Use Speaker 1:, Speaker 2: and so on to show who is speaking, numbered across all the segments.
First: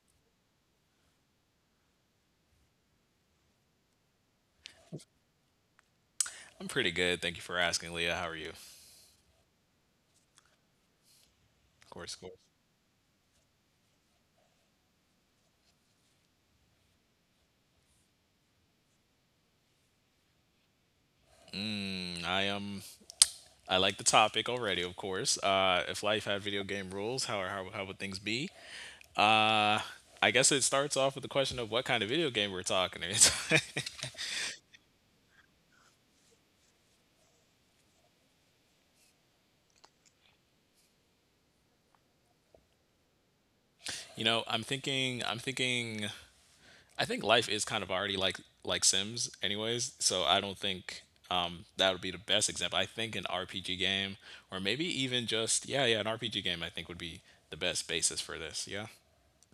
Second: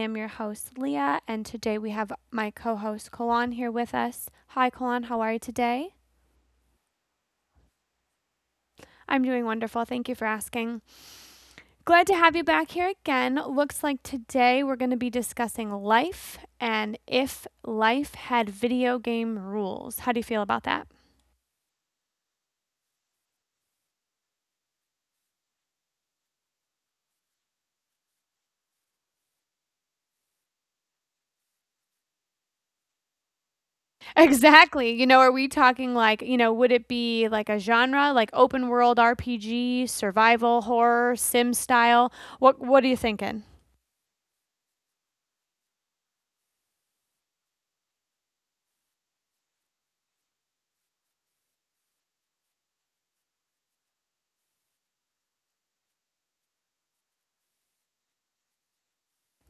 Speaker 1: am your host, Leah, and today we have my co-host Kalan here with us. Hi, Kalan. How are you today?
Speaker 2: I'm pretty good. Thank you for asking, Leah. How are you? Of
Speaker 1: I'm doing wonderful. Thank you for asking. Glad
Speaker 2: course,
Speaker 1: to
Speaker 2: of course.
Speaker 1: have you back here again. Looks like today we're going to be discussing life and if life had video game rules. How do you feel about that?
Speaker 2: Mm, I am. I like the topic already, of course. If life had video game rules, how would things be? Uh, I guess it starts off with the question of what kind of video game we're talking.
Speaker 1: Exactly. You know, are we talking like, you know, would it be like a genre, like open world RPG, survival horror, sim style? What are you thinking?
Speaker 2: I'm thinking. I think life is kind of already like Sims, anyways. So I don't think that would be the best example. I think an RPG game, or maybe even just yeah, yeah, an RPG game. I think would be the best basis for this. Yeah.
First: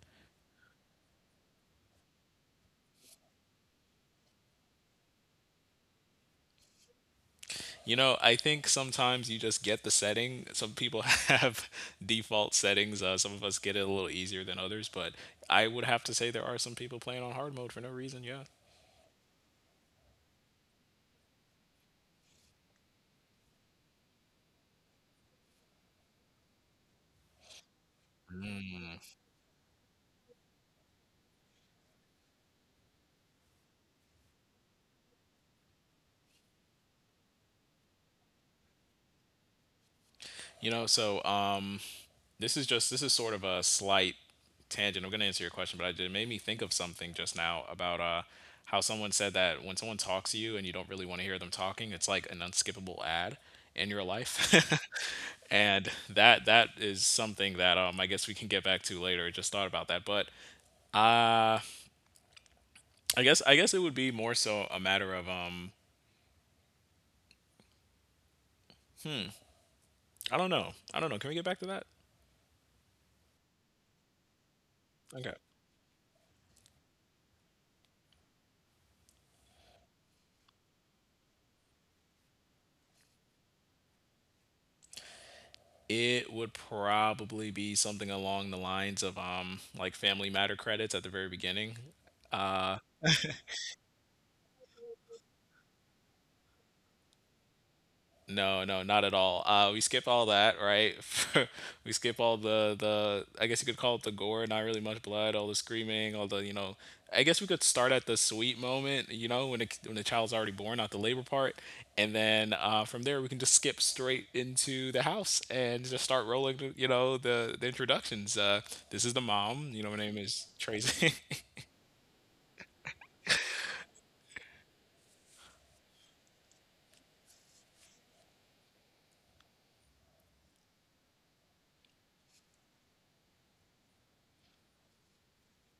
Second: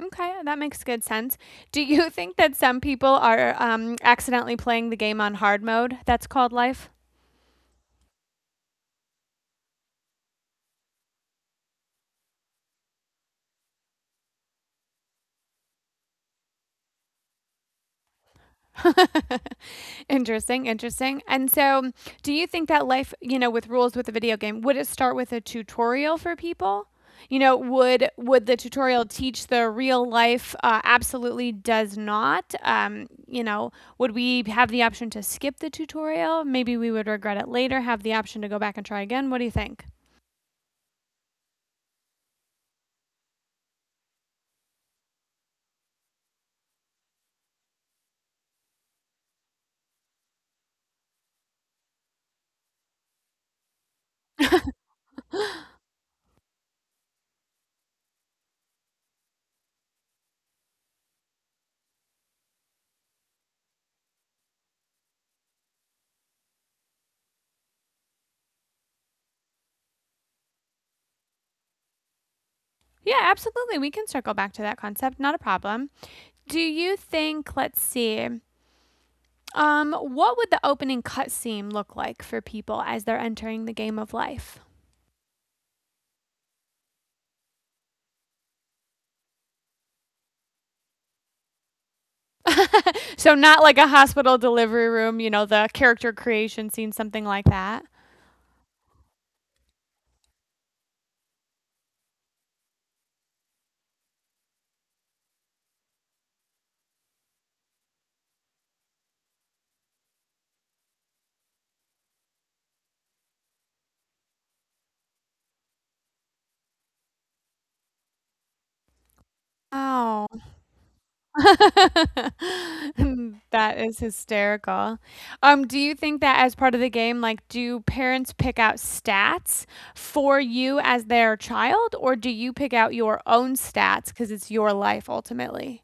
Speaker 1: Okay, that makes good sense. Do you think that some people are accidentally playing the game on hard mode that's called life?
Speaker 2: You know, I think sometimes you just get the setting. Some people have default settings. Some of us get it a little easier than others, but I would have to say there are some people playing on hard mode for no reason. Yeah.
Speaker 1: Interesting, interesting. And so, do you think that life, you know, with rules with a video game, would it start with a tutorial for people? You know, would the tutorial teach the real life? Absolutely does not. You know, would we have the option to skip the tutorial? Maybe we would regret it later. Have the option to go back and try again. What do you think?
Speaker 2: So, this is sort of a slight tangent. I'm gonna answer your question, but it made me think of something just now about how someone said that when someone talks to you and you don't really want to hear them talking, it's like an unskippable ad in your life, and that is something that I guess we can get back to later. I just thought about that, but uh, I guess it would be more so a matter of I don't know. Can we get back to that?
Speaker 1: Yeah, absolutely. We can circle back to that concept. Not
Speaker 2: Okay.
Speaker 1: a problem. Do you think, let's see, what would the opening cutscene look like for people as they're entering the game of life?
Speaker 2: It would probably be something along the lines of like Family Matter credits at the very beginning. Uh,
Speaker 1: So, not like a hospital delivery room, you know, the character creation scene, something like that.
Speaker 2: No, no, not at all. We skip all that, right? We skip all the. I guess you could call it the gore. Not really much blood. All the screaming. All the, you know. I guess we could start at the sweet moment. You know, when the child's already born, not the labor part, and then from there we can just skip straight into the house and just start rolling. You know, the introductions. This is the mom. You know, her name
Speaker 1: Oh,
Speaker 2: is Tracy.
Speaker 1: that is hysterical. Do you think that as part of the game, like, do parents pick out stats for you as their child, or do you pick out your own stats because it's your life ultimately?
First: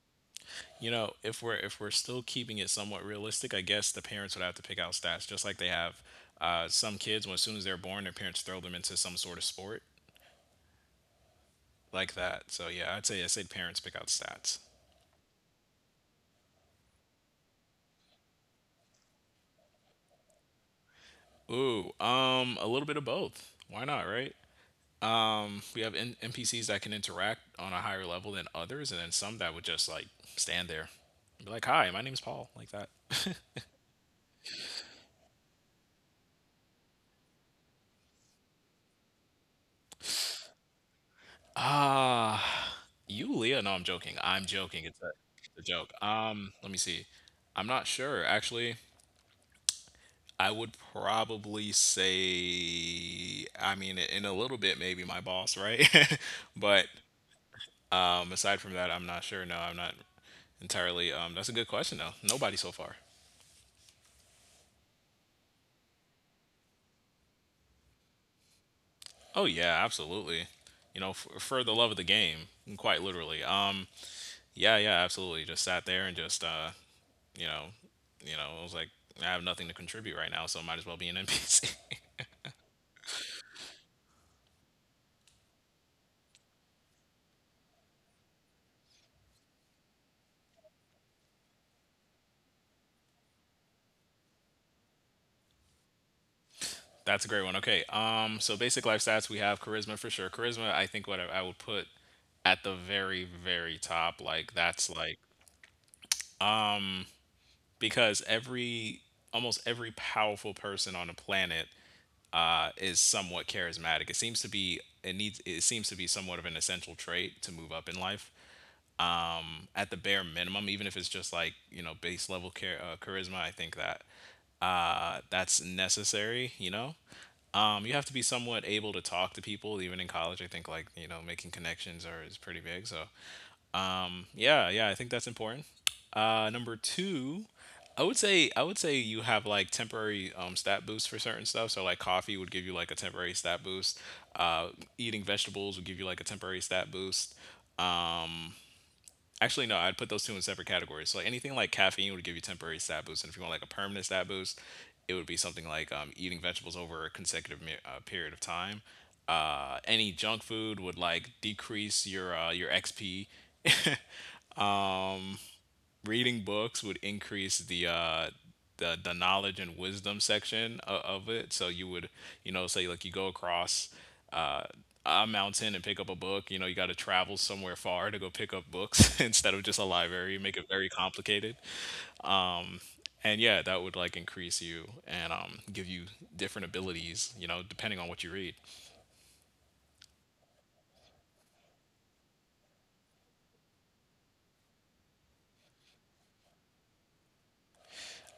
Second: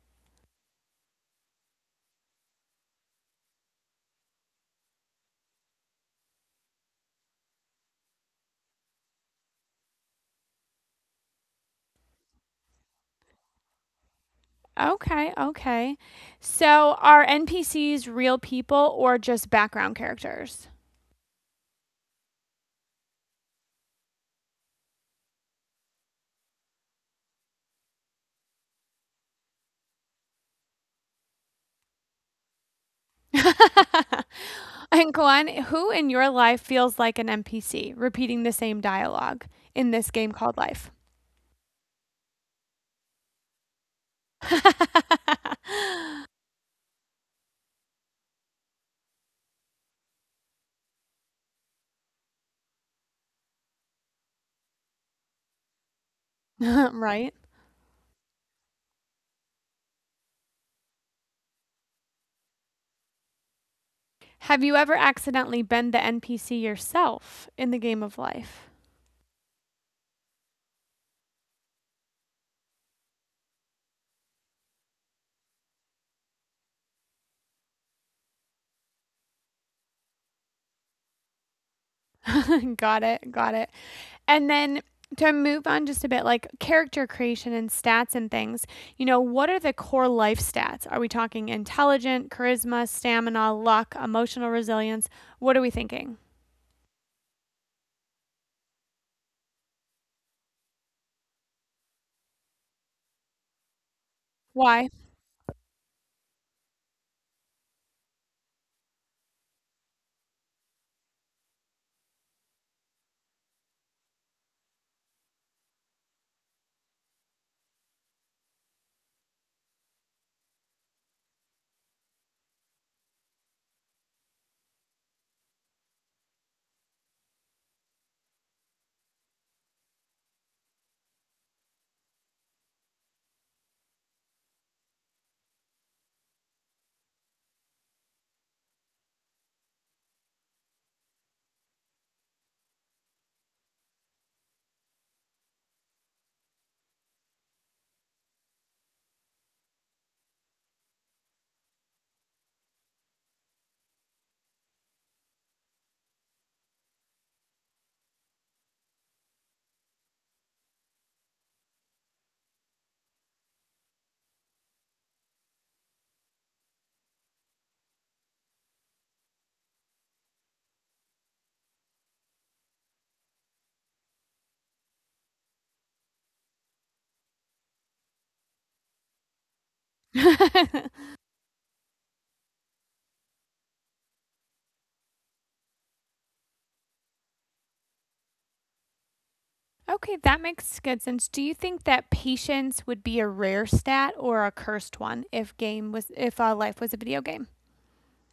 Speaker 2: You know, if we're still keeping it somewhat realistic, I guess the parents would have to pick out stats, just like they have some kids. When as soon as they're born, their parents throw them into some sort of sport like that. So yeah, I say parents pick out stats.
Speaker 1: Okay, okay. So are NPCs real people or just background characters?
Speaker 2: Ooh, a little bit of both. Why not, right? We have NPCs that can interact on a higher level than others, and then some that would just like stand there, and be like, "Hi, my name's Paul," like that.
Speaker 1: And Glenn, who in your life feels like an NPC repeating the same dialogue in this game called life?
Speaker 2: Ah, you, Leah? No, I'm joking. I'm joking. It's a joke. Let me see. I'm not sure. Actually, I would probably say, I mean, in a little bit, maybe my boss, right? But
Speaker 1: Right?
Speaker 2: aside from that, I'm not sure. No, I'm not entirely. That's a good question though. Nobody so far.
Speaker 1: Have you ever accidentally been the NPC yourself in the game of life?
Speaker 2: Oh yeah, absolutely. You know, for the love of the game, quite literally. Yeah, yeah, absolutely. Just sat there and just you know, you know, I was like, I have nothing to contribute right now, so might as well be an NPC.
Speaker 1: Got it, got it. And then to move on just a bit, like character creation and stats and things, you know, what are the core life stats? Are we talking intelligent, charisma, stamina, luck, emotional resilience? What are we thinking?
Speaker 2: That's a great one. Okay. So basic life stats, we have charisma for sure. Charisma, I think I would put at the very, very top, like that's
Speaker 1: Why?
Speaker 2: like because every almost every powerful person on the planet is somewhat charismatic. It seems to be it needs it seems to be somewhat of an essential trait to move up in life. At the bare minimum, even if it's just, like you know, base level charisma, I think that that's necessary, you know? You have to be somewhat able to talk to people, even in college. I think, like, you know, is pretty big. So, yeah, yeah, I think that's important. Number two, I would say you have like temporary stat boosts for certain stuff. So like coffee would give you like a temporary stat boost. Uh, Eating vegetables would give you like a temporary stat boost. Um, Actually, no, I'd put those two in separate categories. So like anything like caffeine would give you temporary stat boost, and if you want like a permanent stat boost, it would be something like eating vegetables over a consecutive period of time. Any junk food would like decrease your XP. Reading books would increase the the knowledge and wisdom section of it. So you would, you know, say like you go across uh, a mountain and pick up a book. You know, you got to travel somewhere far to go pick up books instead of just a library. Make it very complicated, um, and yeah, that would like increase you and give you different abilities, you know, depending on what you read.
Speaker 1: Okay, that makes good sense. Do you think that patience would be a rare stat or a cursed one if game was if life was a video game?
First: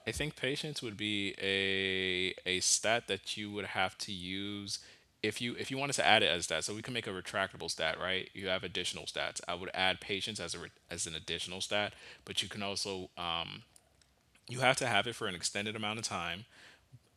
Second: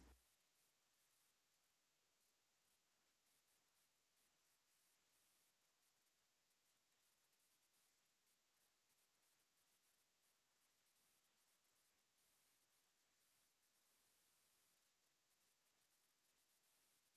Speaker 2: I think patience would be a stat that you would have to use if you wanted to add it as that, so we can make a retractable stat, right? You have additional stats. I would add patience as as an additional stat, but you can also, you have to have it for an extended amount of time,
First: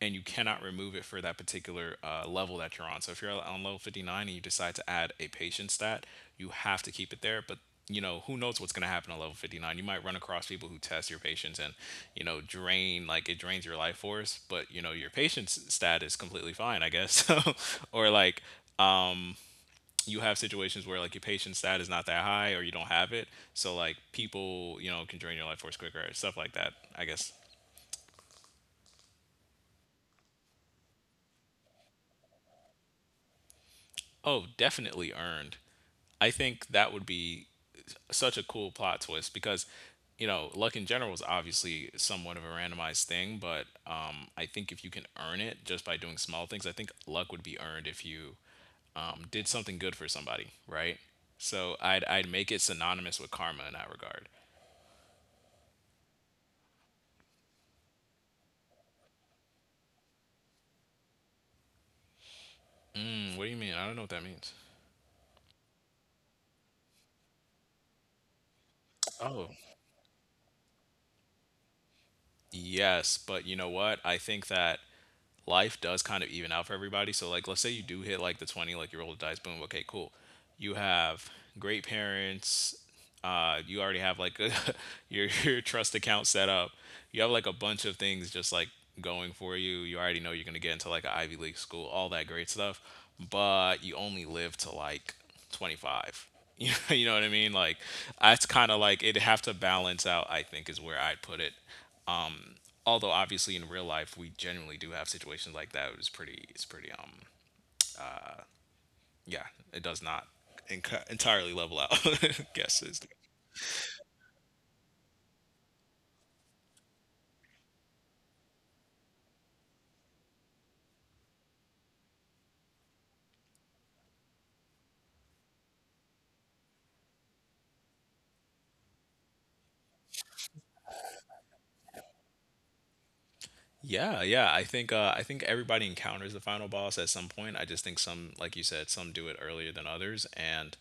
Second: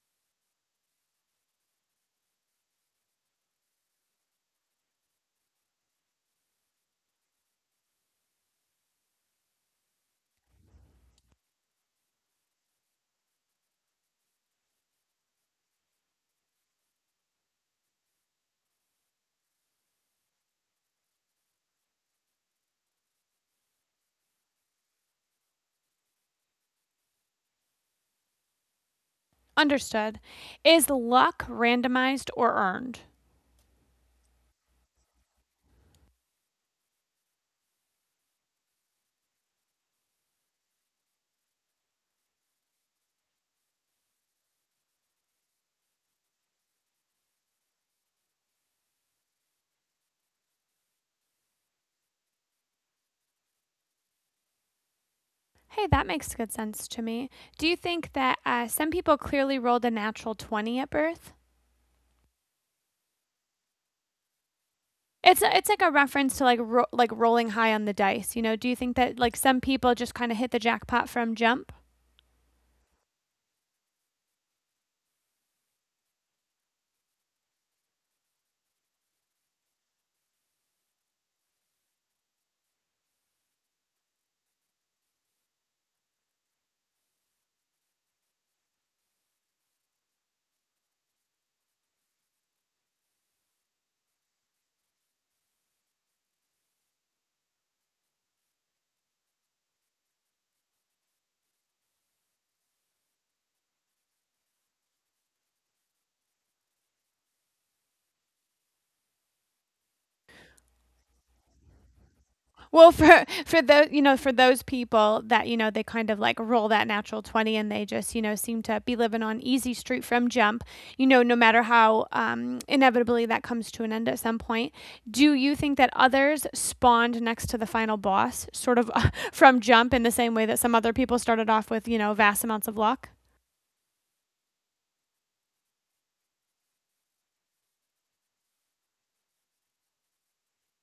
Speaker 2: and you cannot remove it for that particular level that you're on. So if you're on level 59 and you decide to add a patient stat, you have to keep it there. But you know, who knows what's going to happen on level 59. You might run across people who test your patience and you know, drain, like it drains your life force, but you know, your patience stat is completely fine, I guess. Or like you have situations where like your patience stat is not that high or you don't have it, so like people, you know, can drain your life force quicker, stuff like that, I guess.
Speaker 1: Understood. Is luck randomized or earned?
Speaker 2: Oh, definitely earned. I think that would be such a cool plot twist because, you know, luck in general is obviously somewhat of a randomized thing, but I think if you can earn it just by doing small things, I think luck would be earned if you did something good for somebody, right? So I'd make it synonymous with karma in that regard.
Speaker 1: Hey, that makes good sense to me. Do you think that some people clearly rolled a natural 20 at birth?
Speaker 2: Mm, what do you mean? I don't know what that means.
Speaker 1: It's like a reference to like like rolling high on the dice. You know, do you think that like
Speaker 2: Oh,
Speaker 1: some people just kind of hit the jackpot from jump?
Speaker 2: yes, but you know what? I think that life does kind of even out for everybody. So like let's say you do hit like the 20, like you roll the dice, boom, okay, cool. You have great parents, you already have like your trust account set up. You have like a bunch of things just like going for you. You already know you're gonna get into like an Ivy League school, all that great stuff. But you only live to like 25. You know what I mean? Like, that's kind of like it'd have to balance out, I think, is where I'd put it. Um, although obviously in real life we genuinely do have situations like that. It's pretty. It's pretty. Yeah. It does not entirely level out.
Speaker 1: Well,
Speaker 2: Guesses.
Speaker 1: for those you know, for those people that you know, they kind of like roll that natural 20, and they just you know seem to be living on easy street from jump. You know, no matter how inevitably that comes to an end at some point. Do you think that others spawned next to the final boss, sort of from jump, in the same way that some other people started off with you know vast amounts of luck?
Speaker 2: Yeah. Yeah. I think. I think everybody encounters the final boss at some point. I just think some, like you said, some do it earlier than others, and.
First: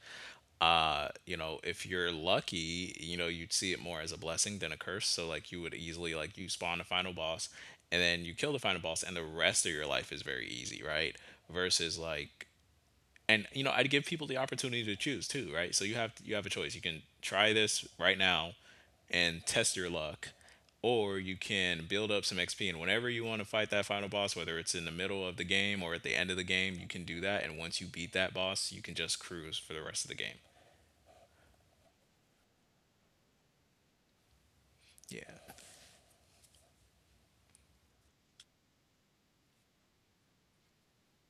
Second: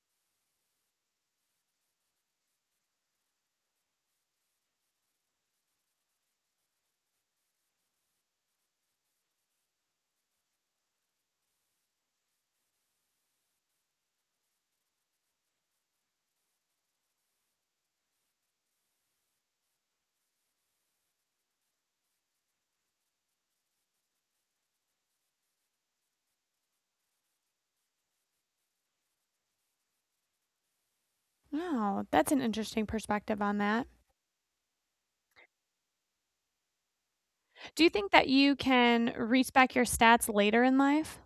Speaker 2: You know, if you're lucky, you know, you'd see it more as a blessing than a curse. So like you would easily, like, you spawn a final boss and then you kill the final boss and the rest of your life is very easy, right? Versus like, and you know, I'd give people the opportunity to choose too, right? So you have a choice. You can try this right now and test your luck, or you can build up some xp, and whenever you want to fight that final boss, whether it's in the middle of the game or at the end of the game, you can do that. And once you beat that boss, you can just cruise for the rest of the game.
Speaker 1: Oh, that's an interesting perspective on that.
Speaker 2: Yeah.
Speaker 1: Do you think that you can reach back your stats later in life?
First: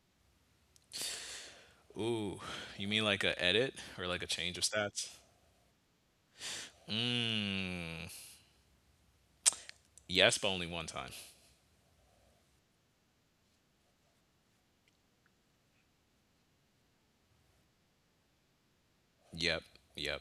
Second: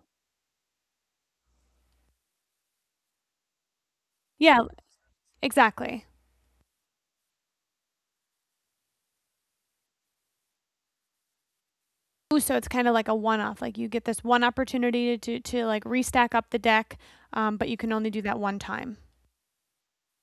Speaker 2: Ooh. You mean like a edit or like a change
Speaker 1: Yeah,
Speaker 2: of stats?
Speaker 1: exactly.
Speaker 2: Yes, but only one time.
Speaker 1: So it's kind of like a one-off. Like you get this one opportunity to like restack up the deck, but you can only do that one time.
Speaker 2: Yep. Yep.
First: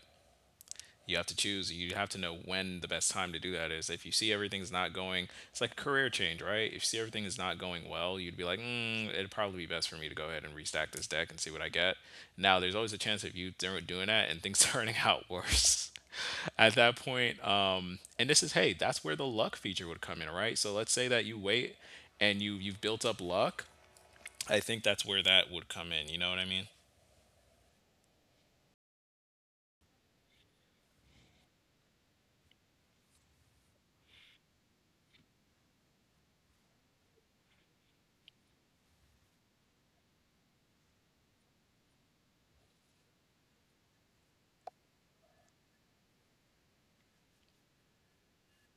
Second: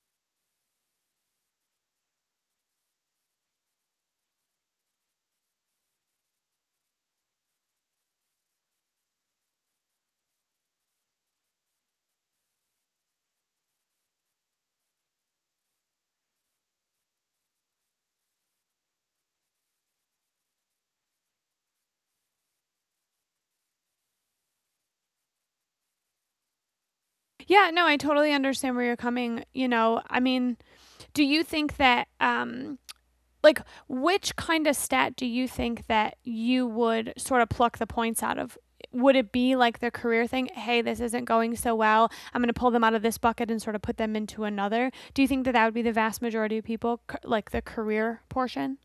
Speaker 2: You have to choose. You have to know when the best time to do that is. If you see everything's not going, it's like a career change, right? If you see everything is not going well, you'd be like, it'd probably be best for me to go ahead and restack this deck and see what I get. Now there's always a chance of you doing that and things turning out worse at that point. And this is, hey, that's where the luck feature would come in, right? So let's say that you wait and you've built up luck. I think that's where that would come in, you know what I mean.
Speaker 1: Yeah, no, I totally understand where you're coming. You know, I mean, do you think that like which kind of stat do you think that you would sort of pluck the points out of? Would it be like the career thing? Hey, this isn't going so well. I'm going to pull them out of this bucket and sort of put them into another. Do you think that that would be the vast majority of people, like the career portion?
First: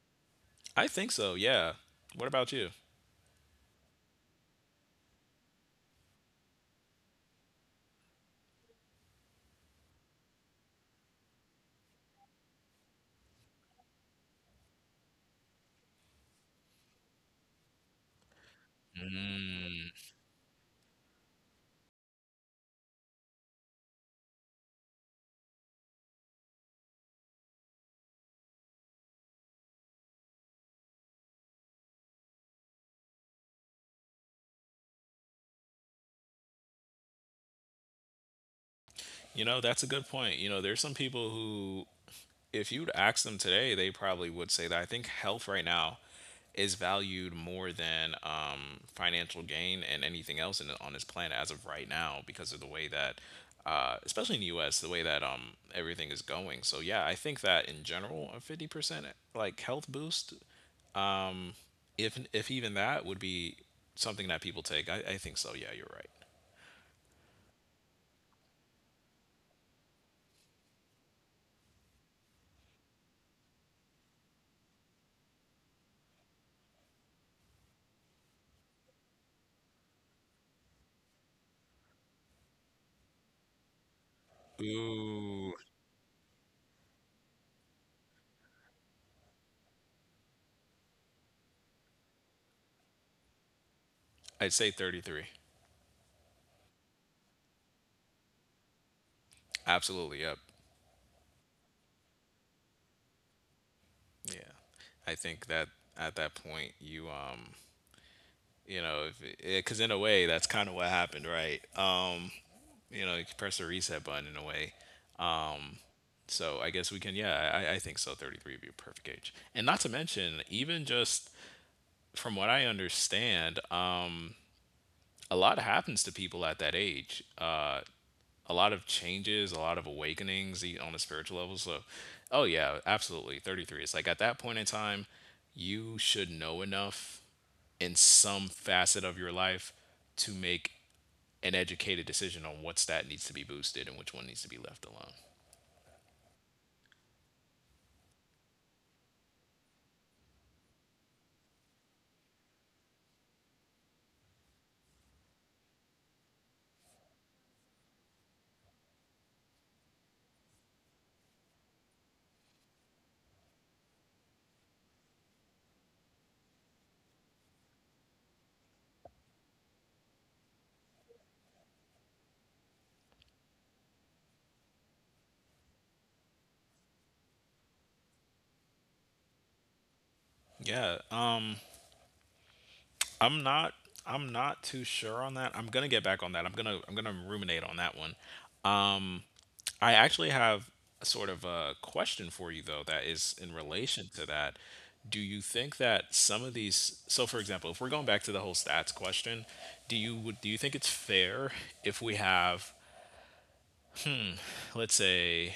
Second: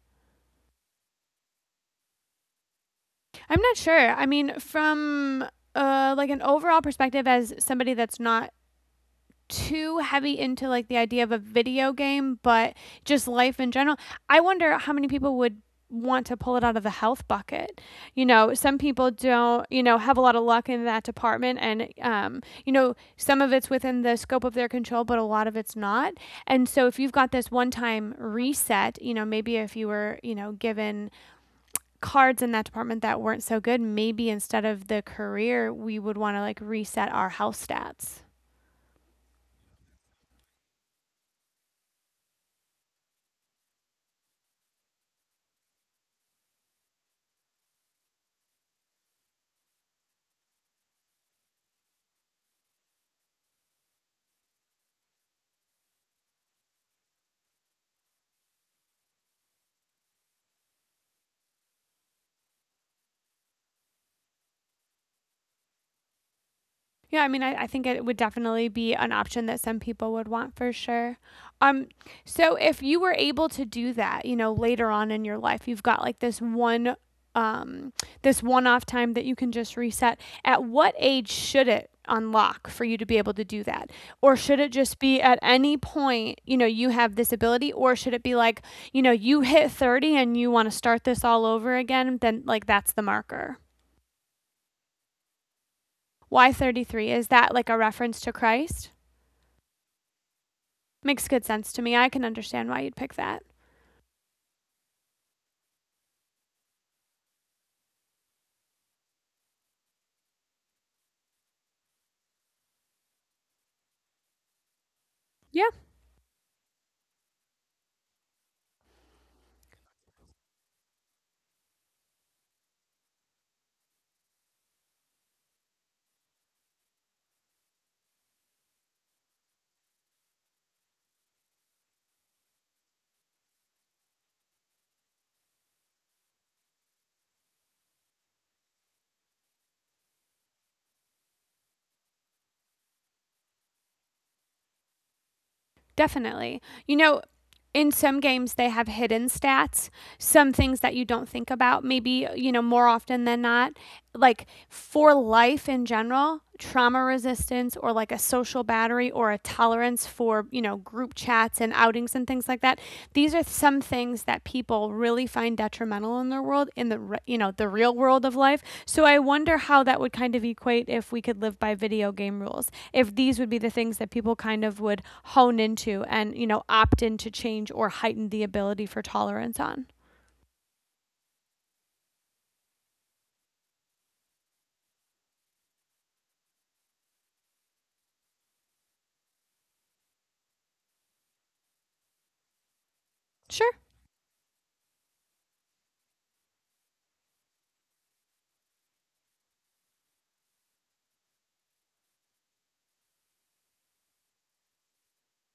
Speaker 2: I think so, yeah. What about you?
Speaker 1: I'm not sure. I mean, from like an overall perspective, as somebody that's not too heavy into like the idea of a video game, but just life in general, I wonder how many people would want to pull it out of the health bucket. You know, some people don't, you
Speaker 2: Mm.
Speaker 1: know, have a lot of luck in that department and you know, some of it's within the scope of their control, but a lot of it's not. And so if you've got this one-time reset, you know, maybe if you were, you know, given cards in that department that weren't so good, maybe instead of the career, we would want to like reset our house stats.
Speaker 2: You know, that's a good point. You know, there's some people who, if you'd ask them today, they probably would say that I think health right now is valued more than financial gain and anything else on this planet as of right now, because of the way that, especially in the U.S., the way that everything is going. So yeah, I think that in general, a 50% like health boost, um, if even that would be something that people take. I think so. Yeah, you're right.
Speaker 1: Yeah, I mean, I think it would definitely be an option that some people would want for sure. Um, so if you were able to do that, you know, later on in your life, you've got like this one, um, this one-off time that you can just reset. At what age should it unlock for you to be able to do that, or should it just be at
Speaker 2: Ooh.
Speaker 1: any point, you know, you have this ability, or should it be like, you know, you hit 30 and you want to start this all over again? Then like that's the marker.
Speaker 2: I'd say 33.
Speaker 1: Why 33? Is that like a reference to Christ?
Speaker 2: Absolutely. Yep.
Speaker 1: Makes good sense to me. I can understand why you'd pick that.
Speaker 2: Yeah, I think that at that point you you know because in a way that's kind of what happened, right? You know, you could press the reset button in a way.
Speaker 1: Yeah.
Speaker 2: So I guess we can, yeah, I think so. 33 would be a perfect age, and not to mention, even just from what I understand, a lot happens to people at that age. A lot of changes, a lot of awakenings on a spiritual level. So, oh yeah, absolutely. 33. It's like at that point in time, you should know enough in some facet of your life to make an educated decision on what's that needs to be boosted and which one needs to be left alone.
Speaker 1: Definitely. You know, in some games they have hidden stats, some things that you don't think about, maybe, you know, more often than not. Like for life in general, trauma resistance or like a social battery or a tolerance for, you know, group chats and outings and things like that. These are some things that people really find detrimental in their world in the you know the real world of life, so I wonder how that would kind of equate if we could live by video game rules, if these would be the things that people kind of would hone into and you know opt in to change or heighten the ability for tolerance on.
Speaker 2: Yeah. I'm not I'm not too sure on that. I'm gonna get back on that. I'm gonna ruminate on that one. Um I actually have a sort of a question for you though, that is in
Speaker 1: Sure.
Speaker 2: relation to that. Do you think that some of these, so for example, if we're going back to the whole stats question, do you think it's fair if we have, let's say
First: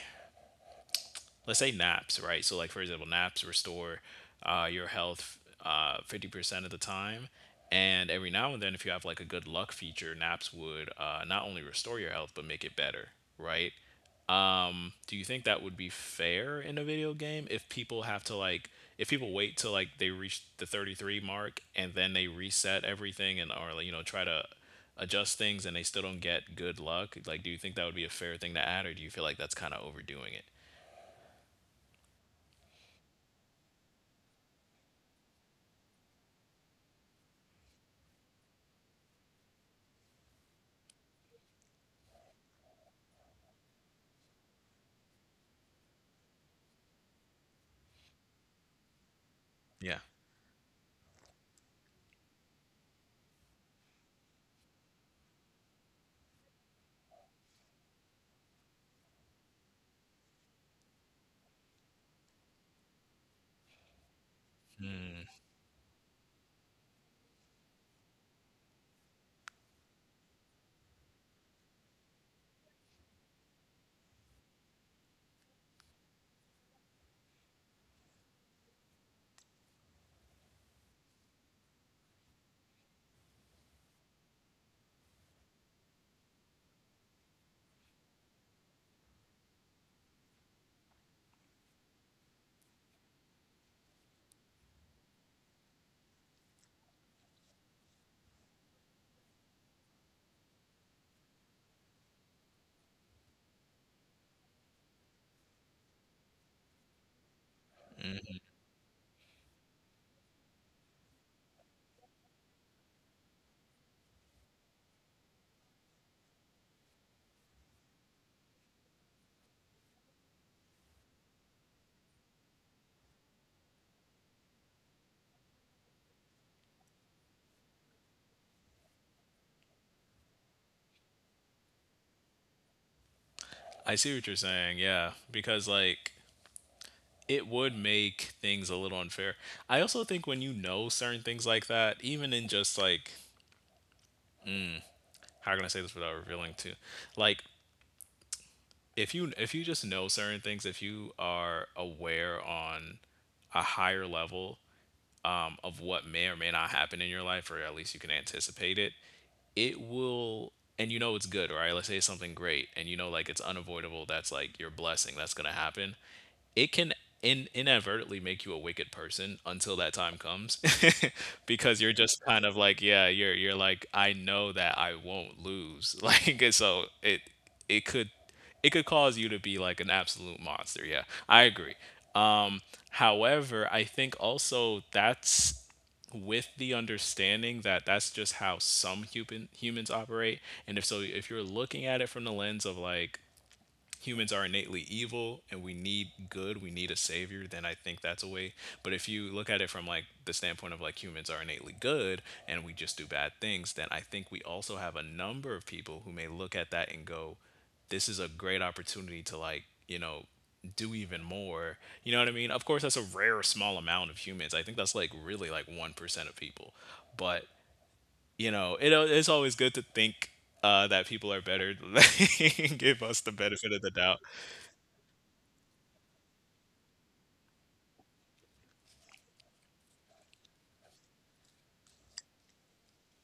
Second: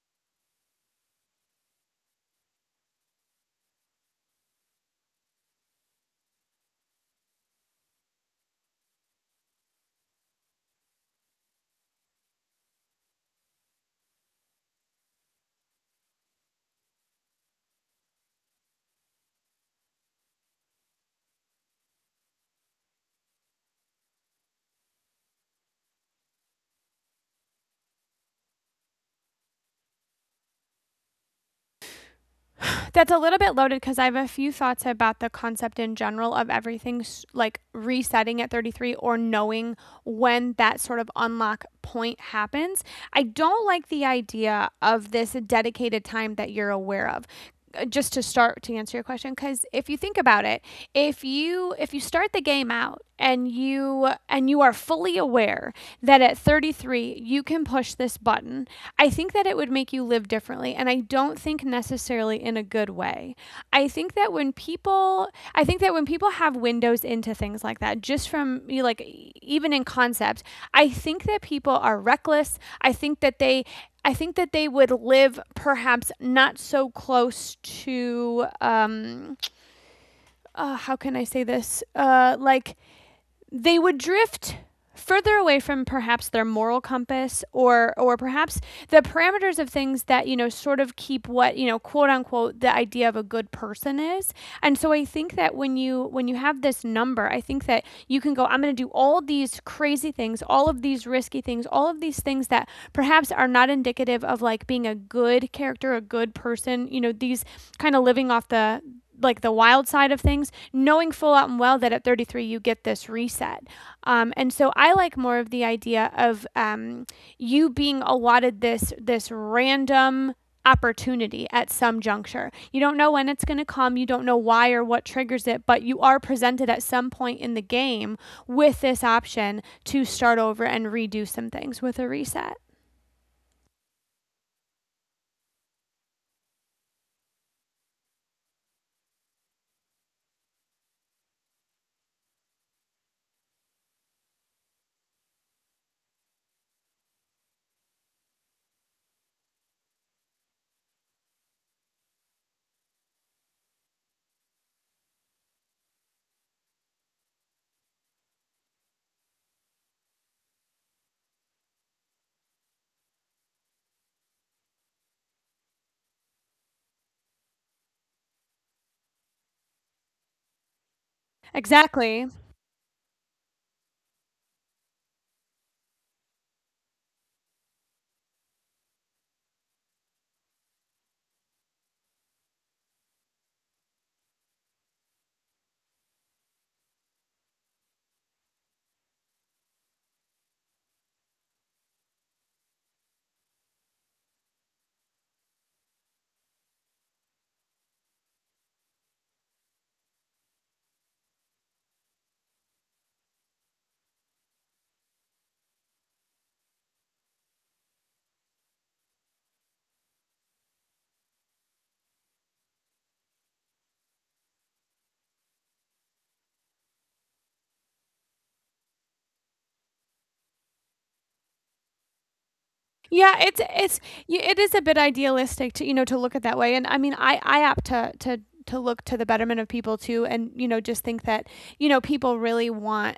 Speaker 2: let's say naps, right? So like for example, naps restore your health 50% of the time. And every now and then, if you have like a good luck feature, naps would not only restore your health, but make it better, right? Do you think that would be fair in a video game if people have to like, if people wait till like they reach the 33 mark and then they reset everything, and or, like, you know, try to adjust things and they still don't get good luck? Like, do you think that would be a fair thing to add, or do you feel like that's kind of overdoing it?
Speaker 1: That's a little bit loaded because I have a few thoughts about the concept in general of everything like resetting at 33, or knowing when that sort of unlock point happens. I don't like the idea of this dedicated time that you're aware of. Just to start to answer your question, because if
Speaker 2: Yeah.
Speaker 1: you think about it, if you start the game out and you are fully aware that at 33 you can push this button, I think that it would make you live differently. And I don't think necessarily in a good way. I think that I think that when people have windows into things like that, just from you know, like even in concept, I think that people are reckless. I think that they I think that they would live perhaps not so close to how can I say this? Like they would drift further away from perhaps their moral compass, or perhaps the parameters of things that you know sort of keep what you know quote unquote the idea of a good person is. And so I think that when you have this number, I think that you can go, I'm going to do all these crazy things, all of these risky things, all of these things that perhaps are not indicative of like being a good character, a good person, you know, these kind of living off the wild side of things, knowing full out and well that at 33 you get this reset. And so I like more of the idea of you being allotted this random opportunity at some juncture. You don't know when it's going to come, you don't know why or what triggers it, but you are presented at some point in the game with this option to start over and redo some things with a reset.
Speaker 2: I see what you're saying. Yeah, because like it would make things a little unfair. I also think when you know certain things like that, even in just like, how can I say this without revealing too, like, if you just know certain things, if you are aware on a higher level of what may or may not happen in your life, or at least you can anticipate it, it will. And you know it's good, right? Let's say it's something great and you know, like, it's unavoidable. That's like your blessing that's going to happen. It can inadvertently make you a wicked person until that time comes because you're just
Speaker 1: Exactly.
Speaker 2: kind of like, yeah, you're like, I know that I won't lose. Like, so it could, it could cause you to be like an absolute monster, yeah. I agree. um However, I think also that's with the understanding that that's just how some humans operate. And if, so if you're looking at it from the lens of like humans are innately evil and we need good, we need a savior, then I think that's a way. But if you look at it from like the standpoint of like humans are innately good and we just do bad things, then I think we also have a number of people who may look at that and go, this is a great opportunity to like, you know, do even more. You know what I mean? Of course, that's a rare small amount of humans. I think that's like really like 1% of people. But, you know, it's always good to think that people are better. Give us the
Speaker 1: Yeah, it's
Speaker 2: benefit of the
Speaker 1: it's
Speaker 2: doubt.
Speaker 1: it is a bit idealistic to to look at that way. And I mean I apt to look to the betterment of people too, and just think that you know people really want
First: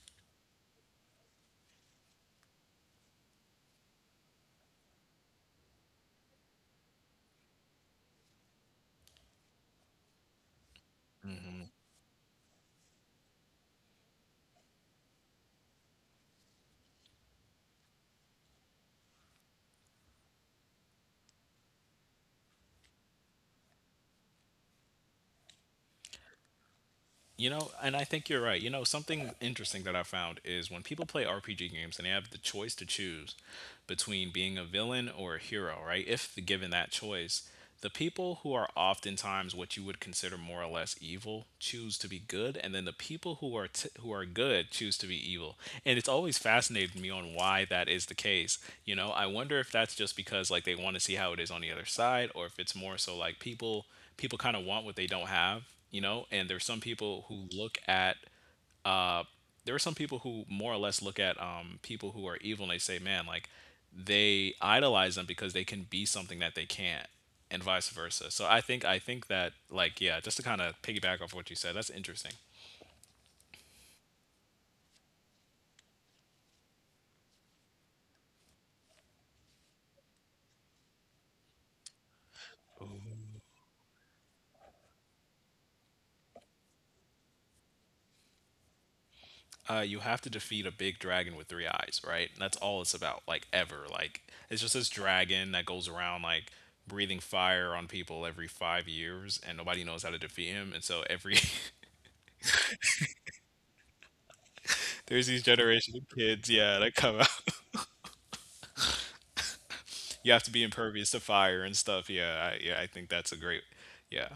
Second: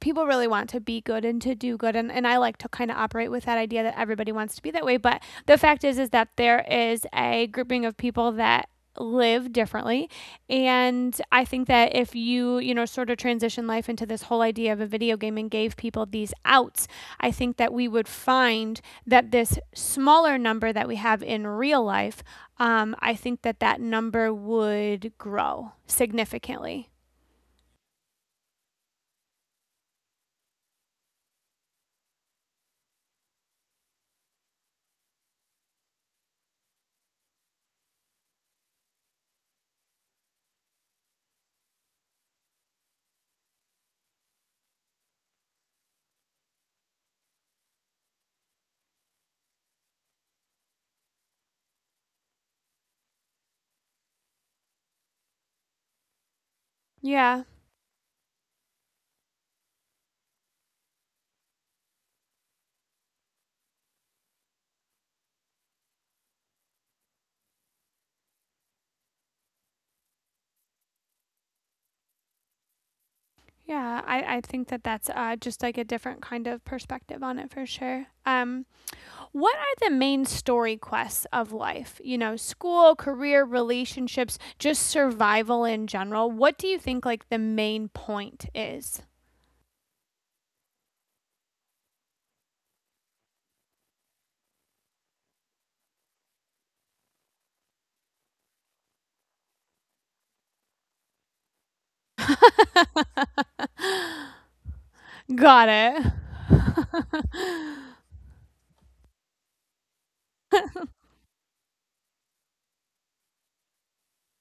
Speaker 1: people really want to be good and to do good, and I like to kind of operate with that idea that everybody wants to be that way. But the fact is that there is a grouping of people that live differently. And I think that if you you know sort of transition life into this whole idea of a video game and gave people these outs, I think that we would find that this smaller number that we have in real life, I think that that number would grow significantly.
Speaker 2: You know, and I think you're right. You know, something interesting that I found is when people play RPG games and they have the choice to choose between being a villain or a hero, right? If given that choice, the people who are oftentimes what you would consider more or less evil choose to be good, and then the people who are who are good choose to be evil. And it's always fascinated me on why that is the case. You know, I wonder if that's just because like they want to see how it is on the other side, or if it's more so like people kind of want what they don't have, you know. And there's some people
Speaker 1: Yeah.
Speaker 2: who look at uh, there are some people who more or less look at people who are evil and they say, man, like they idolize them because they can be something that they can't, and vice versa. So I think that, like, yeah, just to kind of piggyback off what you said, that's interesting.
Speaker 1: Yeah, I think that that's just like a different kind of perspective on it for sure. What are the main story quests of life? You know, school, career, relationships, just survival in general. What do you think like the main point is?
Speaker 2: You have to defeat a big dragon with three eyes, right? And that's all it's about, like ever. Like it's just this dragon that goes around like breathing fire on people every 5 years, and nobody knows how to defeat him. And so every there's these
Speaker 1: Got
Speaker 2: generation
Speaker 1: it.
Speaker 2: of kids, yeah, that come out. You have to be impervious to fire and stuff. Yeah, yeah, I think that's a great, yeah.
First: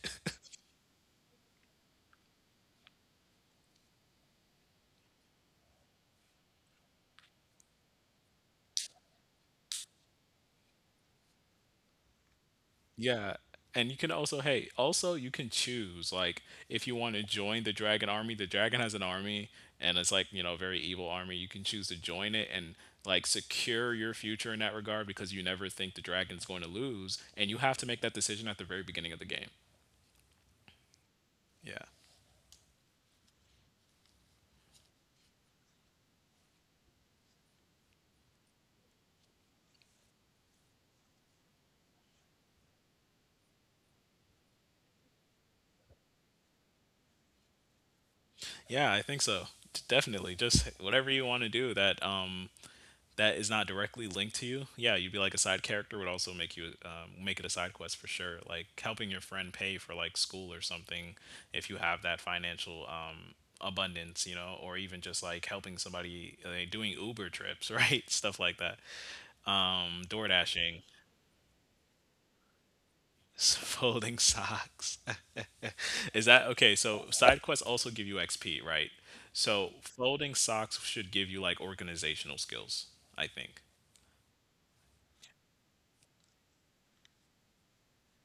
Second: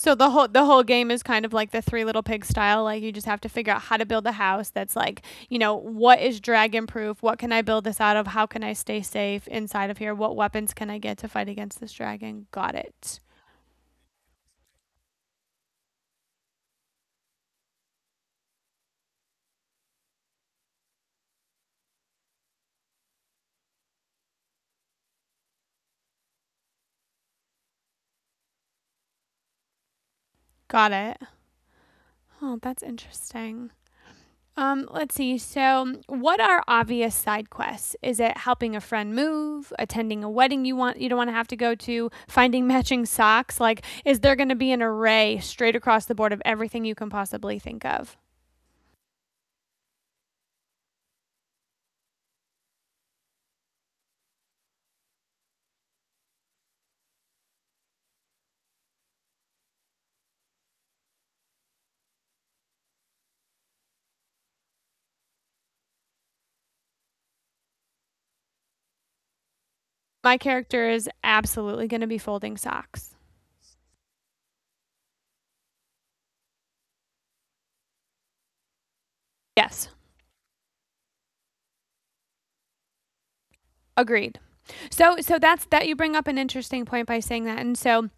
Speaker 1: So the whole game is kind of like the Three Little Pigs style. Like you just have to figure out how to build a house that's like, you know, what is dragon proof. What can I build this out of? How can I stay safe inside of here? What weapons can I get to fight against this dragon? Got it.
Speaker 2: Yeah. And you can also, hey, also, you can choose like, if you want to join the dragon army, the dragon has an army, and it's like, you know, a very evil army. You can choose to join it and like secure your future in that regard, because you never think the dragon's going to lose, and you have to make that decision at the very beginning of the game.
Speaker 1: Got it.
Speaker 2: Yeah.
Speaker 1: Oh, that's interesting. Let's see. So, what are obvious side quests? Is it helping a friend move, attending a wedding you don't want to have to go to, finding matching socks? Like, is there going to be an array straight across the board of everything you can possibly think of?
Speaker 2: Yeah, I think so. Definitely. Just whatever you want to do that that is not directly linked to you, yeah, you'd be like a side character, would also make you make it a side quest for sure. Like helping your friend pay for like school or something, if you have that financial abundance, you know, or even just like helping somebody like, doing Uber trips, right? Stuff like that. Door
Speaker 1: My
Speaker 2: dashing,
Speaker 1: character is absolutely going to be folding socks.
Speaker 2: folding socks. Is that okay? So side quests also give you XP, right? So
Speaker 1: Yes,
Speaker 2: folding socks should give you like organizational skills, I think.
Speaker 1: agreed. So that's that, you bring up an interesting point by saying that. And so,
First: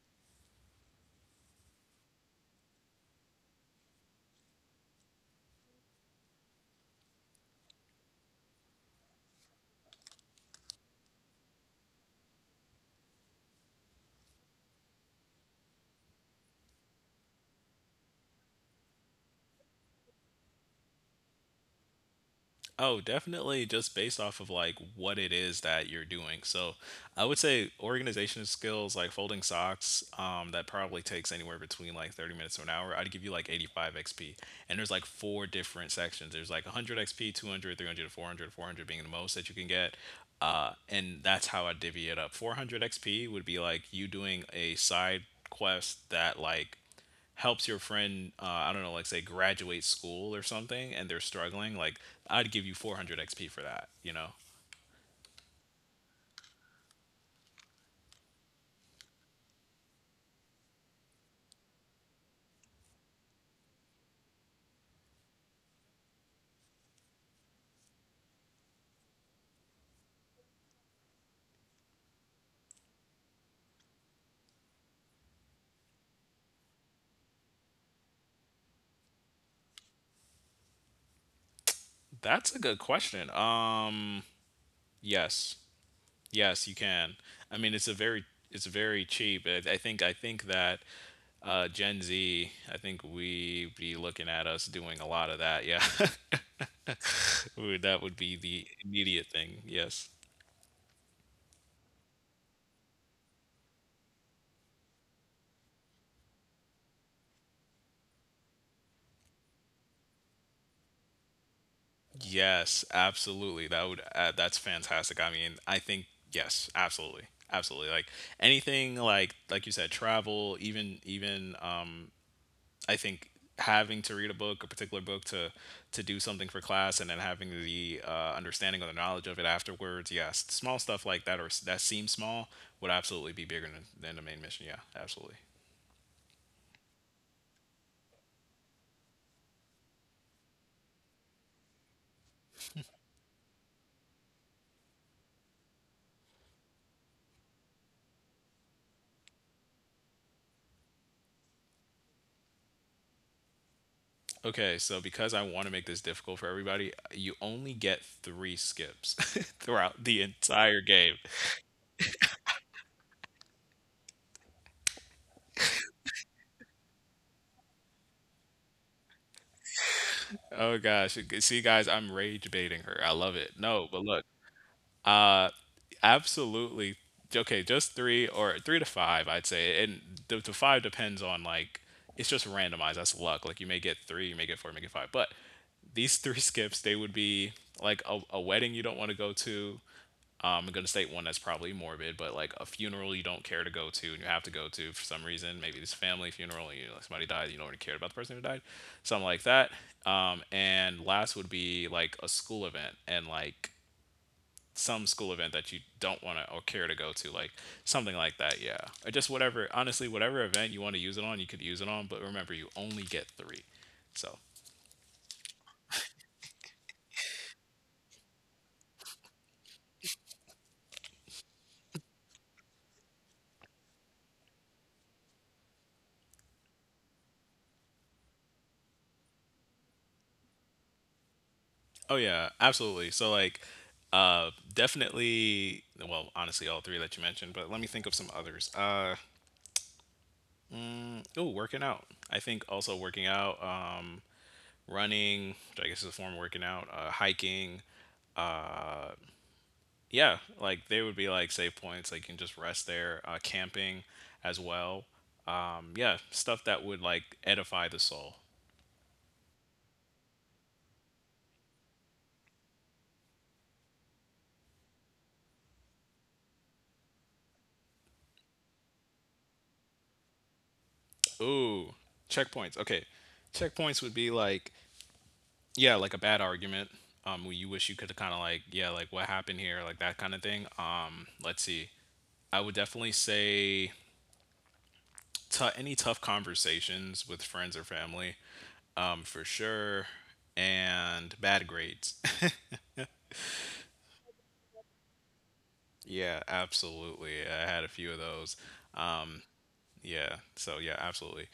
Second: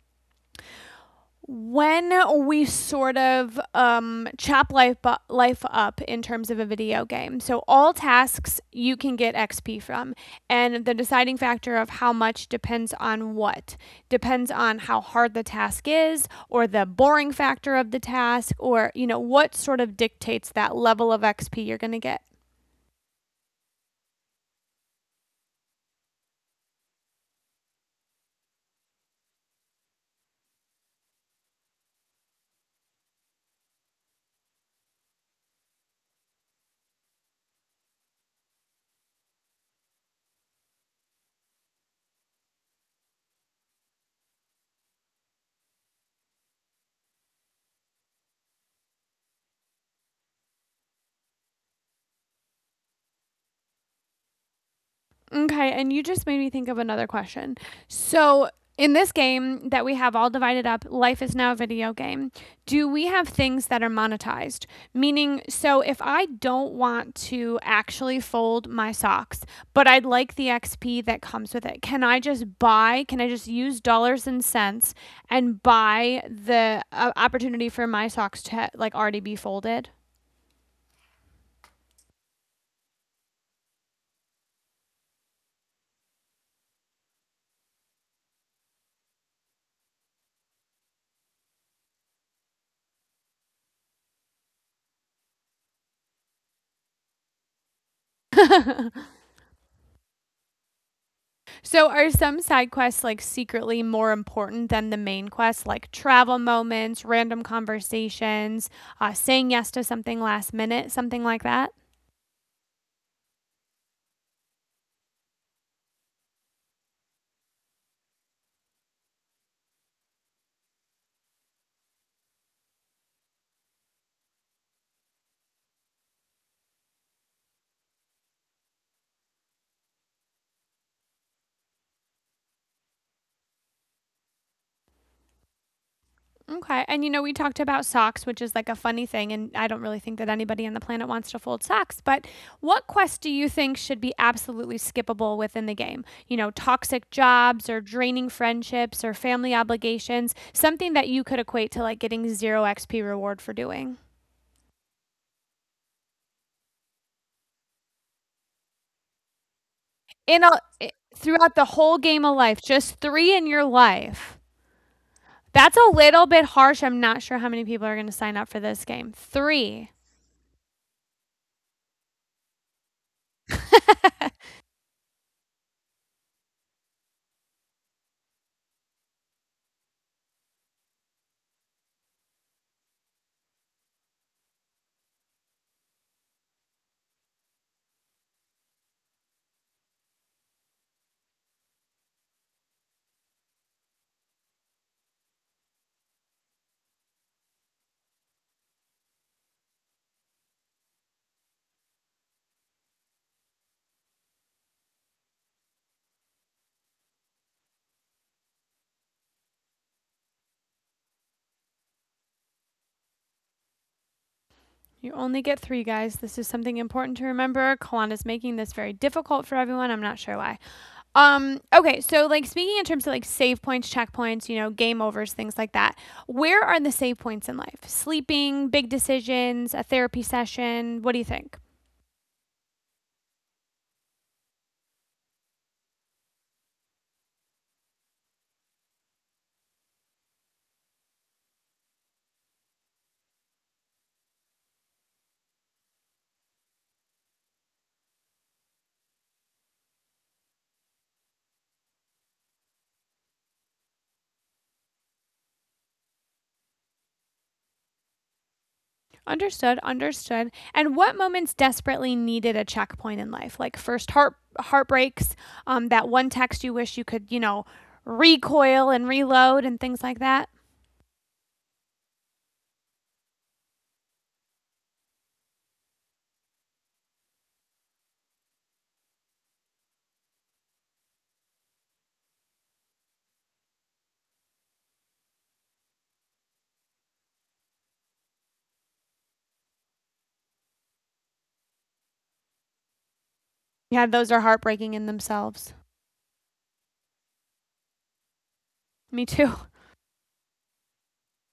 Speaker 1: when we sort of chop life up in terms of a video game. So all tasks you can get XP from, and the deciding factor of how much depends on how hard the task is, or the boring factor of the task, or you know what sort of dictates that level of XP you're going to get.
Speaker 2: Oh, definitely, just based off of like what it is that you're doing. So I would say organization skills like folding socks, that probably takes anywhere between like 30 minutes to an hour. I'd give you like 85 XP. And there's like four different sections. There's like 100 XP, 200, 300, 400, 400 being the most that you can get. And that's how I divvy it up. 400 XP would be like you doing a side quest that like helps your friend I don't know, like say graduate school or something, and they're struggling. Like, I'd give you 400 xp for that, you know.
Speaker 1: Okay, and you just made me think of another question. So, in this game that we have all divided up, life is now a video game. Do we have things that are monetized? Meaning, so if I don't want to actually fold my socks, but I'd like the XP that comes with it, can I just use dollars and cents and buy the opportunity for my socks to like already be folded?
Speaker 2: That's a good question. Yes. Yes, you can. I mean, it's a very, it's very cheap. I think, that gen z, I think we be looking at us doing a lot of that, yeah. Ooh, that would be the immediate thing. Yes.
Speaker 1: So, are some side quests like secretly more important than the main quest, like travel moments, random conversations, saying yes to something last minute, something like that?
Speaker 2: Yes, absolutely. That would that's fantastic. I mean, I think yes, absolutely. Absolutely. Like anything, like you said, travel, even I think having to read a book, a particular book, to do something for class and then having the understanding or the knowledge of it afterwards. Yes, small stuff like that, or that seems small would absolutely be bigger than the main mission. Yeah, absolutely.
Speaker 1: Okay. And you know, we talked about socks, which is like a funny thing. And I don't really think that anybody on the planet wants to fold socks. But what quests do you think should be absolutely skippable within the game? You know, toxic jobs or draining friendships or family obligations, something that you could equate to like getting zero XP reward for doing.
Speaker 2: Okay, so because I want to make this difficult for everybody, you only get three skips throughout the entire game.
Speaker 1: Throughout the whole game of life, just three in your life. That's a little bit harsh. I'm not sure how many people are going to sign up for this game. Three.
Speaker 2: Oh gosh. See guys, I'm rage baiting her. I love it. No, but look, uh absolutely, okay, just three or three to five, I'd say. And the five depends on like, it's just randomized. That's luck. Like you may get three, you may get four, you may get five. But these three skips, they would be like a wedding you don't want to go to, I'm gonna state one that's probably morbid, but like a funeral you don't care to go to and you have to go to for some reason. Maybe it's a family funeral and you know, somebody died, you don't really care about the person who died, something like that. And last would be like a school event and like some school event that you don't want to or care to go to, like something like that. Yeah, or just whatever. Honestly, whatever event you want to use it on, you could use it on. But remember, you only get three. So
Speaker 1: You only get three guys. This is something important to remember. Kalanda's making this very difficult for everyone. I'm not sure why. Um, okay, so like speaking in terms of like save points, checkpoints, you know, game overs, things like that. Where are the save points in life? Sleeping, big decisions, a therapy session, what do you think?
Speaker 2: oh yeah, absolutely. So like, definitely. Well, honestly, all three that you mentioned, but let me think of some others. Oh, working out. I think also working out, running, which I guess is a form of working out, hiking. Uh, yeah, like they would be like safe points. Like you can just rest there. Camping, as well. Yeah, stuff that would like edify the soul.
Speaker 1: Understood, understood. And what moments desperately needed a checkpoint in life? Like first heartbreaks, that one text you wish you could, you know, recoil and reload and things like that.
Speaker 2: Ooh, checkpoints. Okay, checkpoints would be like yeah, like a bad argument. Where you wish you could have kind of like, yeah, like what happened here, like that kind of thing. Let's see. I would definitely say any tough conversations with friends or family, for sure, and bad grades.
Speaker 1: Yeah, those are heartbreaking in themselves.
Speaker 2: Yeah, absolutely. I had a few of those.
Speaker 1: Me too.
Speaker 2: Yeah, so yeah, absolutely.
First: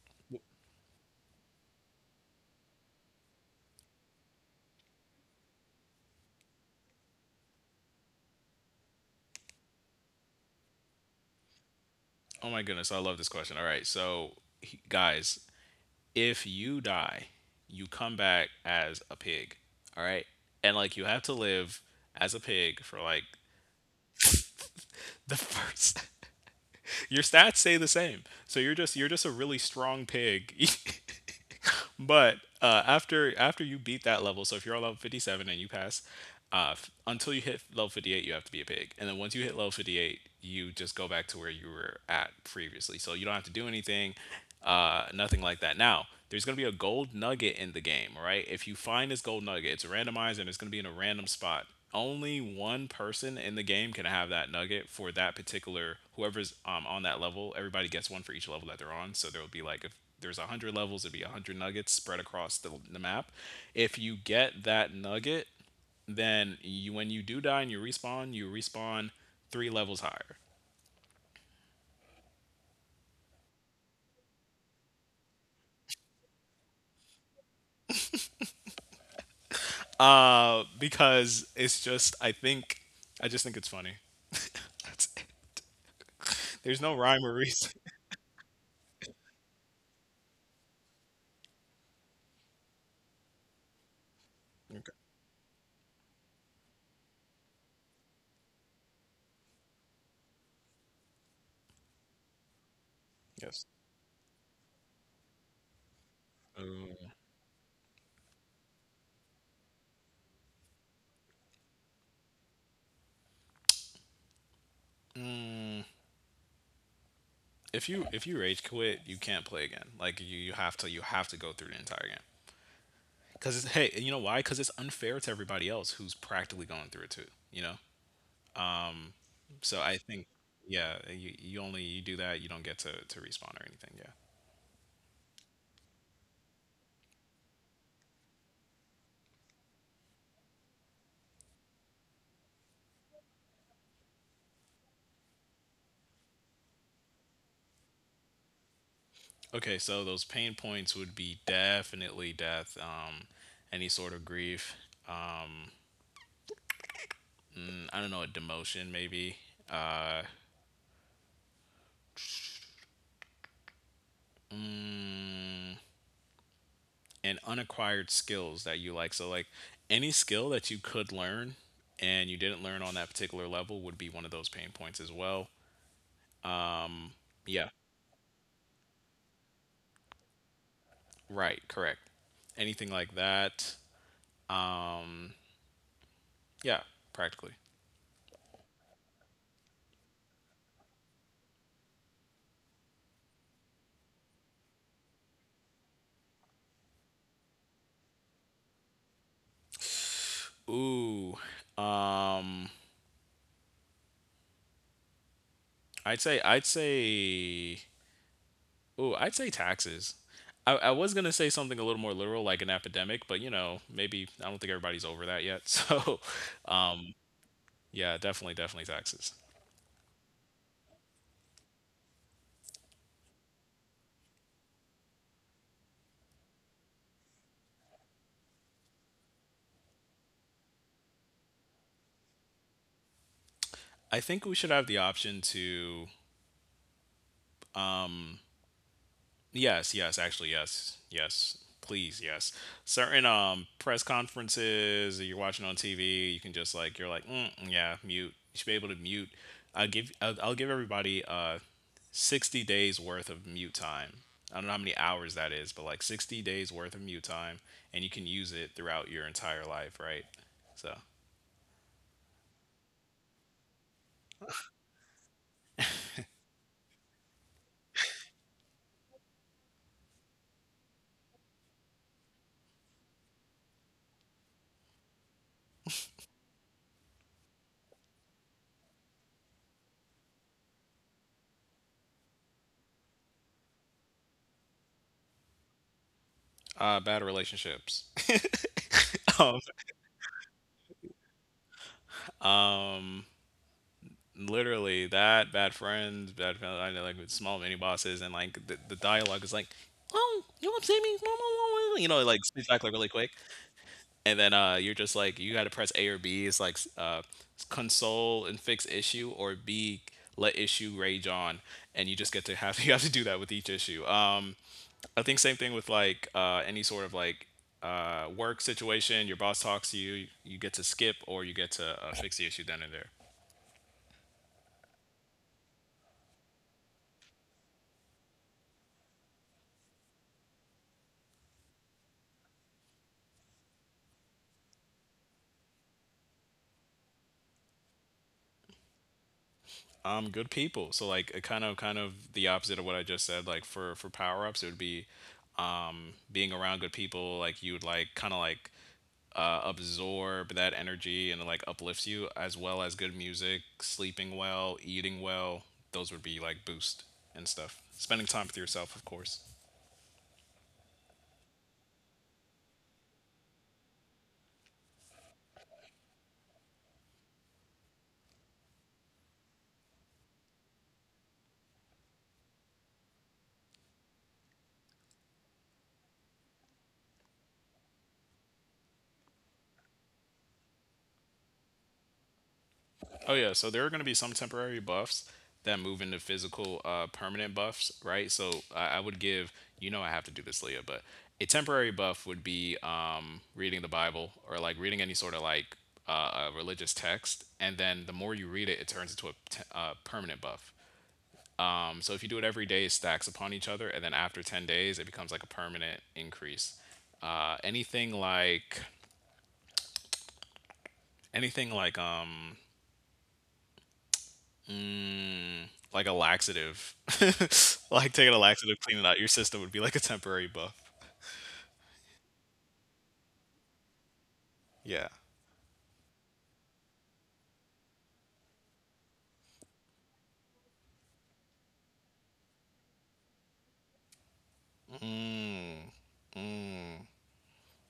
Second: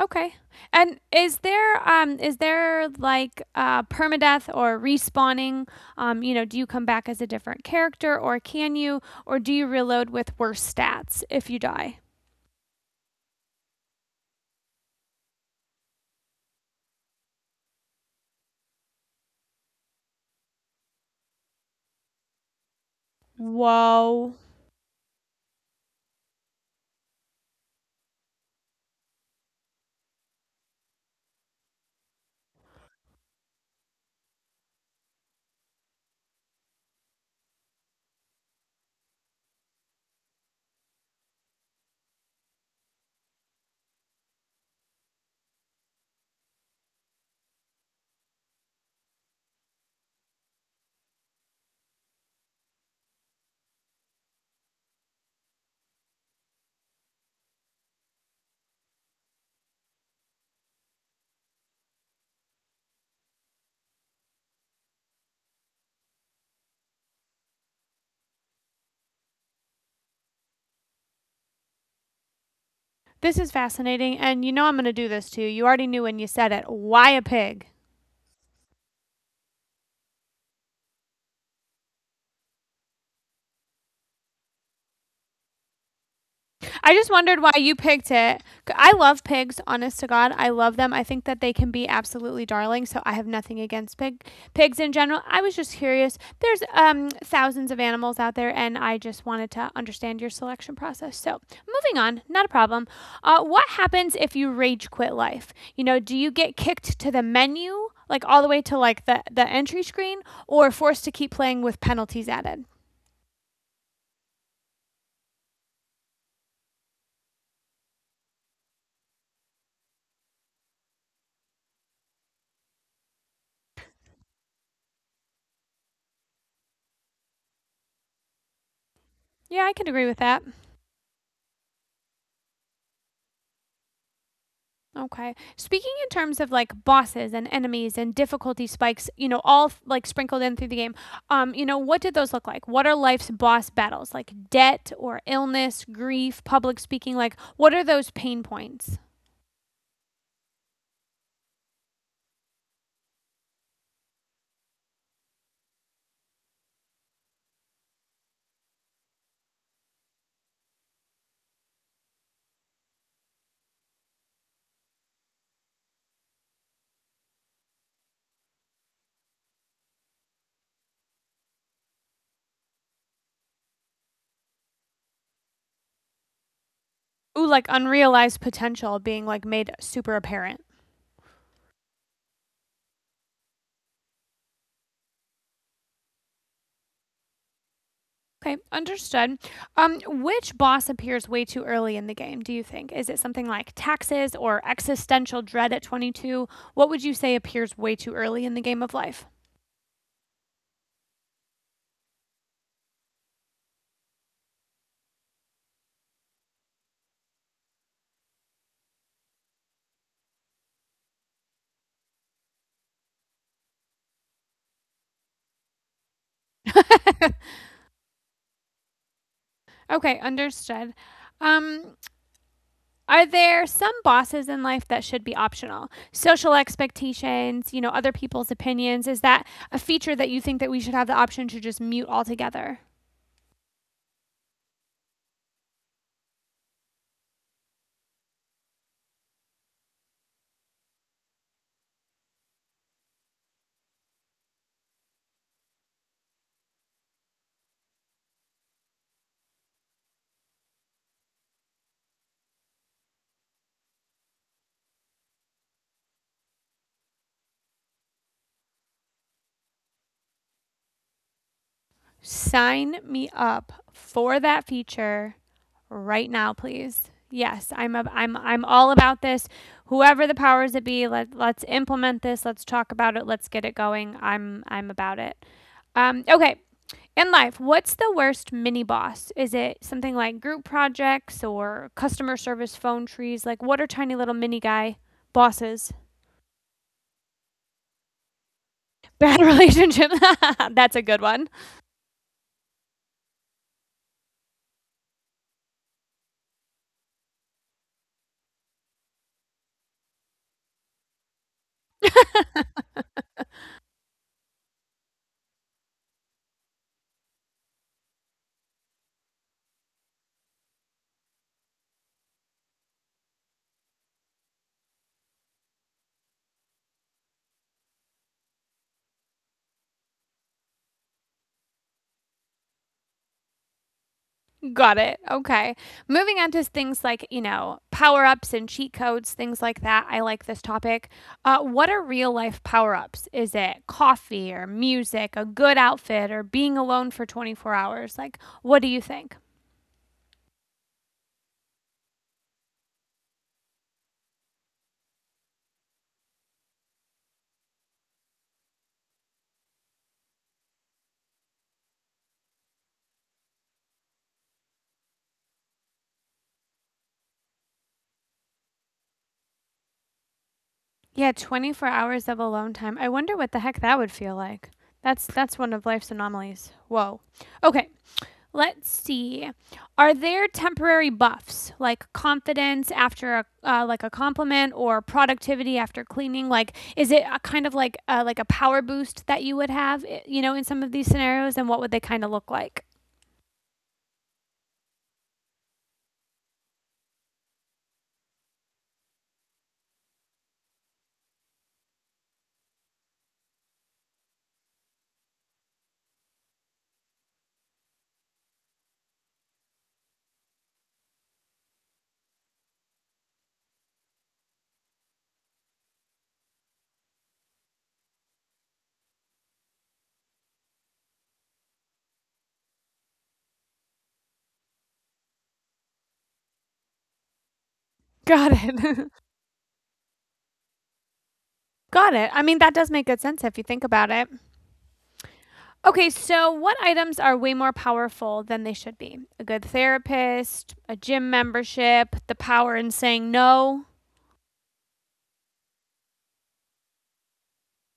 Speaker 1: Okay. And is there like permadeath or respawning? You know, do you come back as a different character, or do you reload with worse stats if you die?
Speaker 2: Oh my goodness, I love this question. All right, so guys, if you die, you come back as a pig. All right. And like you have to live as a pig for like
Speaker 1: Whoa.
Speaker 2: the first your stats say the same. So you're just a really strong pig. But after you beat that level, so if you're on level 57 and you pass, until you hit level 58, you have to be a pig. And then once you hit level 58, you just go back to where you were at previously. So you don't have to do anything, nothing like that. Now, there's going to be a gold nugget in the game, right? If you find this gold nugget, it's randomized and it's going to be in a random spot. Only one person in the game can have that nugget for that particular whoever's on that level. Everybody gets one for each level that they're on. So there will be like if there's 100 levels, it'd be 100 nuggets spread across the map. If you get that nugget, then you when you do die and you respawn, you respawn three levels higher.
Speaker 1: This is fascinating, and you know I'm going to do this to you. You already knew when you said it. Why a pig?
Speaker 2: Because it's just I think I just think it's funny. That's it.
Speaker 1: I
Speaker 2: There's no
Speaker 1: just
Speaker 2: rhyme
Speaker 1: wondered
Speaker 2: or
Speaker 1: why you
Speaker 2: reason.
Speaker 1: picked it. I love pigs, honest to God. I love them. I think that they can be absolutely darling, so I have nothing against pigs in general. I was just curious. There's thousands of animals out there and I just wanted to understand your selection process. So, moving on, not a problem. Uh, what
Speaker 2: Yes,
Speaker 1: happens if you rage quit life? You know, do you get kicked to
Speaker 2: um,
Speaker 1: the menu, like all the way to like the entry screen, or forced to keep playing with penalties added?
Speaker 2: if you rage quit, you can't play again. Like you have to you have to go through the entire game because it's hey, you know why? Because it's unfair to everybody else who's practically going through it too, you know.
Speaker 1: Yeah, I can
Speaker 2: So
Speaker 1: agree
Speaker 2: I
Speaker 1: with
Speaker 2: think,
Speaker 1: that.
Speaker 2: yeah, you only you do that, you don't get to respawn or anything. Yeah.
Speaker 1: Okay. Speaking in terms of like bosses and enemies and difficulty spikes, you know, all like sprinkled in through the game. You know, what did those look like? What are life's boss battles? Like debt or illness, grief, public speaking, like what are those pain points?
Speaker 2: Okay, so those pain points would be definitely death, any sort of grief. Um, I don't know, a demotion maybe. Uh, mm, and unacquired skills that you like. So like any skill that you could learn and you didn't learn on that particular level would be one of those pain points as well.
Speaker 1: Ooh, like
Speaker 2: Yeah.
Speaker 1: unrealized potential being like made super apparent.
Speaker 2: Right. Correct. Anything like that. Um, yeah. Practically.
Speaker 1: Okay, understood. Which boss appears way too early in the game, do you think? Is it something like taxes or existential dread at 22? What would you say appears way too early in the game of life?
Speaker 2: Ooh, um, I'd say I'd say taxes. I was gonna say something a little more literal, like an epidemic, but you know, maybe I don't think everybody's over that yet. So, uh, yeah, definitely, definitely taxes.
Speaker 1: Okay, understood. Um, are there some bosses in life that should be optional? Social expectations, you know, other people's opinions. Is that a feature that you think that we should have the option to just mute altogether?
Speaker 2: I think we should have the option to yes, yes, actually, yes, yes. Please, yes. Certain press conferences that you're watching on TV, you can just like you're like, mm, mm, yeah, mute. You should be able to mute. I'll give everybody 60 days worth of mute time. I don't know how many hours that is, but like 60 days worth of mute time, and you can use it throughout your entire life, right? So,
Speaker 1: Sign me up for that feature right now, please. Yes, I'm all about this. Whoever the powers that be, let's implement this. Let's talk about it. Let's get it going. I'm about it. Okay, in life, what's the worst mini boss? Is it something like group projects or customer service phone trees? Like, what are tiny little mini guy bosses?
Speaker 2: bad relationships.
Speaker 1: Bad relationship. That's a good one.
Speaker 2: Um, literally that, bad friends, I know, like with small mini bosses, and like the dialogue is like, oh, you upset me, wah, wah, wah, wah," you know, it, like speaks back like really quick, and then you're just like you got to press A or B. It's like console and fix issue or B, let issue rage on, and you just get to have you have to do that with each issue. I think same thing with like any sort of like work situation. Your boss talks to you, you get to skip or you get to fix the issue then and there.
Speaker 1: Got it. Okay. Moving on to things like, you know, power ups and cheat codes, things like that. I like this topic. What are real life power ups? Is it coffee or music, a good outfit, or being alone for 24 hours? Like, what do you think?
Speaker 2: Um, good people. So like kind of the opposite of what I just said. Like for power ups it would be being around good people. Like you would like kind of like absorb that energy, and it, like, uplifts you, as well as good music, sleeping well, eating well. Those would be like boost and stuff. Spending time with yourself, of course.
Speaker 1: Yeah, 24 hours of alone time. I wonder what the heck that would feel like. That's one of life's anomalies. Whoa. Okay, let's see. Are there temporary buffs like confidence after a like a compliment, or productivity after cleaning? Like, is it a kind of like a power boost that you would have, you know, in some of these scenarios? And what would they kind of look like?
Speaker 2: Oh yeah, so there are going to be some temporary buffs that move into physical permanent buffs, right? So I would give, you know, I have to do this, Leah, but a temporary buff would be reading the Bible or like reading any sort of like a religious text, and then the more you read it, it turns into a permanent buff. So if you do it every day, it stacks upon each other, and then after 10 days, it becomes like a permanent increase. Anything like anything like um mm, like a laxative. Like taking a
Speaker 1: Got
Speaker 2: laxative,
Speaker 1: it.
Speaker 2: cleaning out your system would be like a temporary buff.
Speaker 1: Got it. I mean, that does make good sense if you think about it.
Speaker 2: Yeah.
Speaker 1: Okay, so what items are way more powerful than they should be? A good therapist, a gym membership, the power in saying no.
Speaker 2: Mm,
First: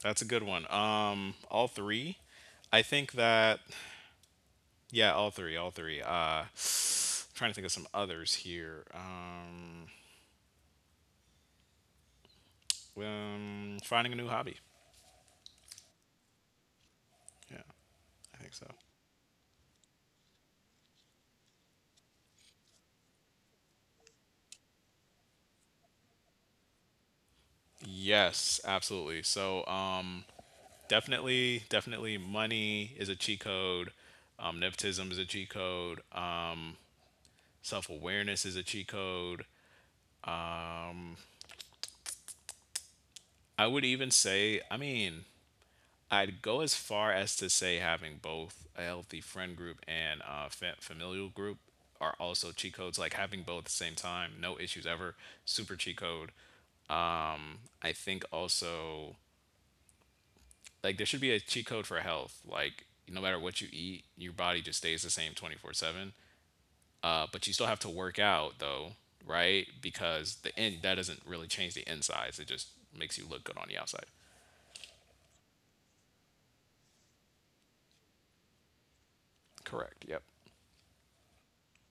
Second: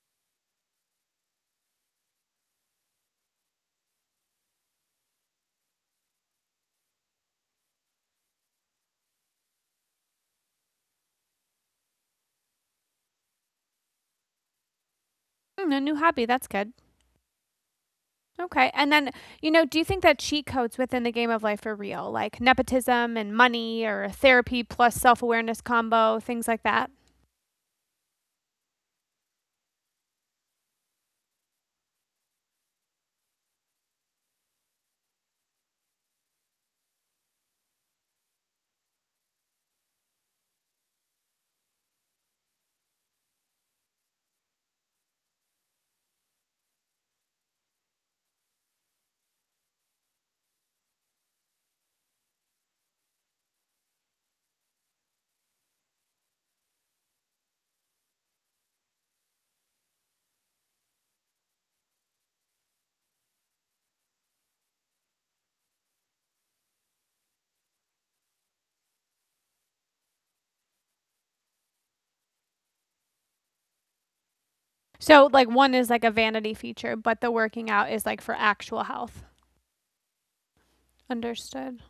Speaker 2: that's a good one. All three. I think that yeah, all three, all three. Trying to think of some others here. Finding a new hobby.
Speaker 1: Mm, a new hobby. That's good.
Speaker 2: Yeah, I think so.
Speaker 1: Okay. And then, you know, do you think that cheat codes within the game of life are real, like nepotism and money or a therapy plus self awareness combo, things like that?
Speaker 2: Yes, absolutely. So, definitely, definitely, money is a cheat code. Nepotism is a cheat code. Self awareness is a cheat code. I would even say, I mean, I'd go as far as to say having both a healthy friend group and a familial group are also cheat codes. Like having both at the same time, no issues ever, super cheat code. I think also, like, there should be a cheat code for health. Like, no matter what you eat, your body just stays the same 24/7. But you still have to work out, though, right? Because the in that doesn't really change the insides, it just makes you look good on the outside.
Speaker 1: So, like, one is like a vanity feature, but the working out is like for actual health.
Speaker 2: Correct. Yep.
Speaker 1: Understood.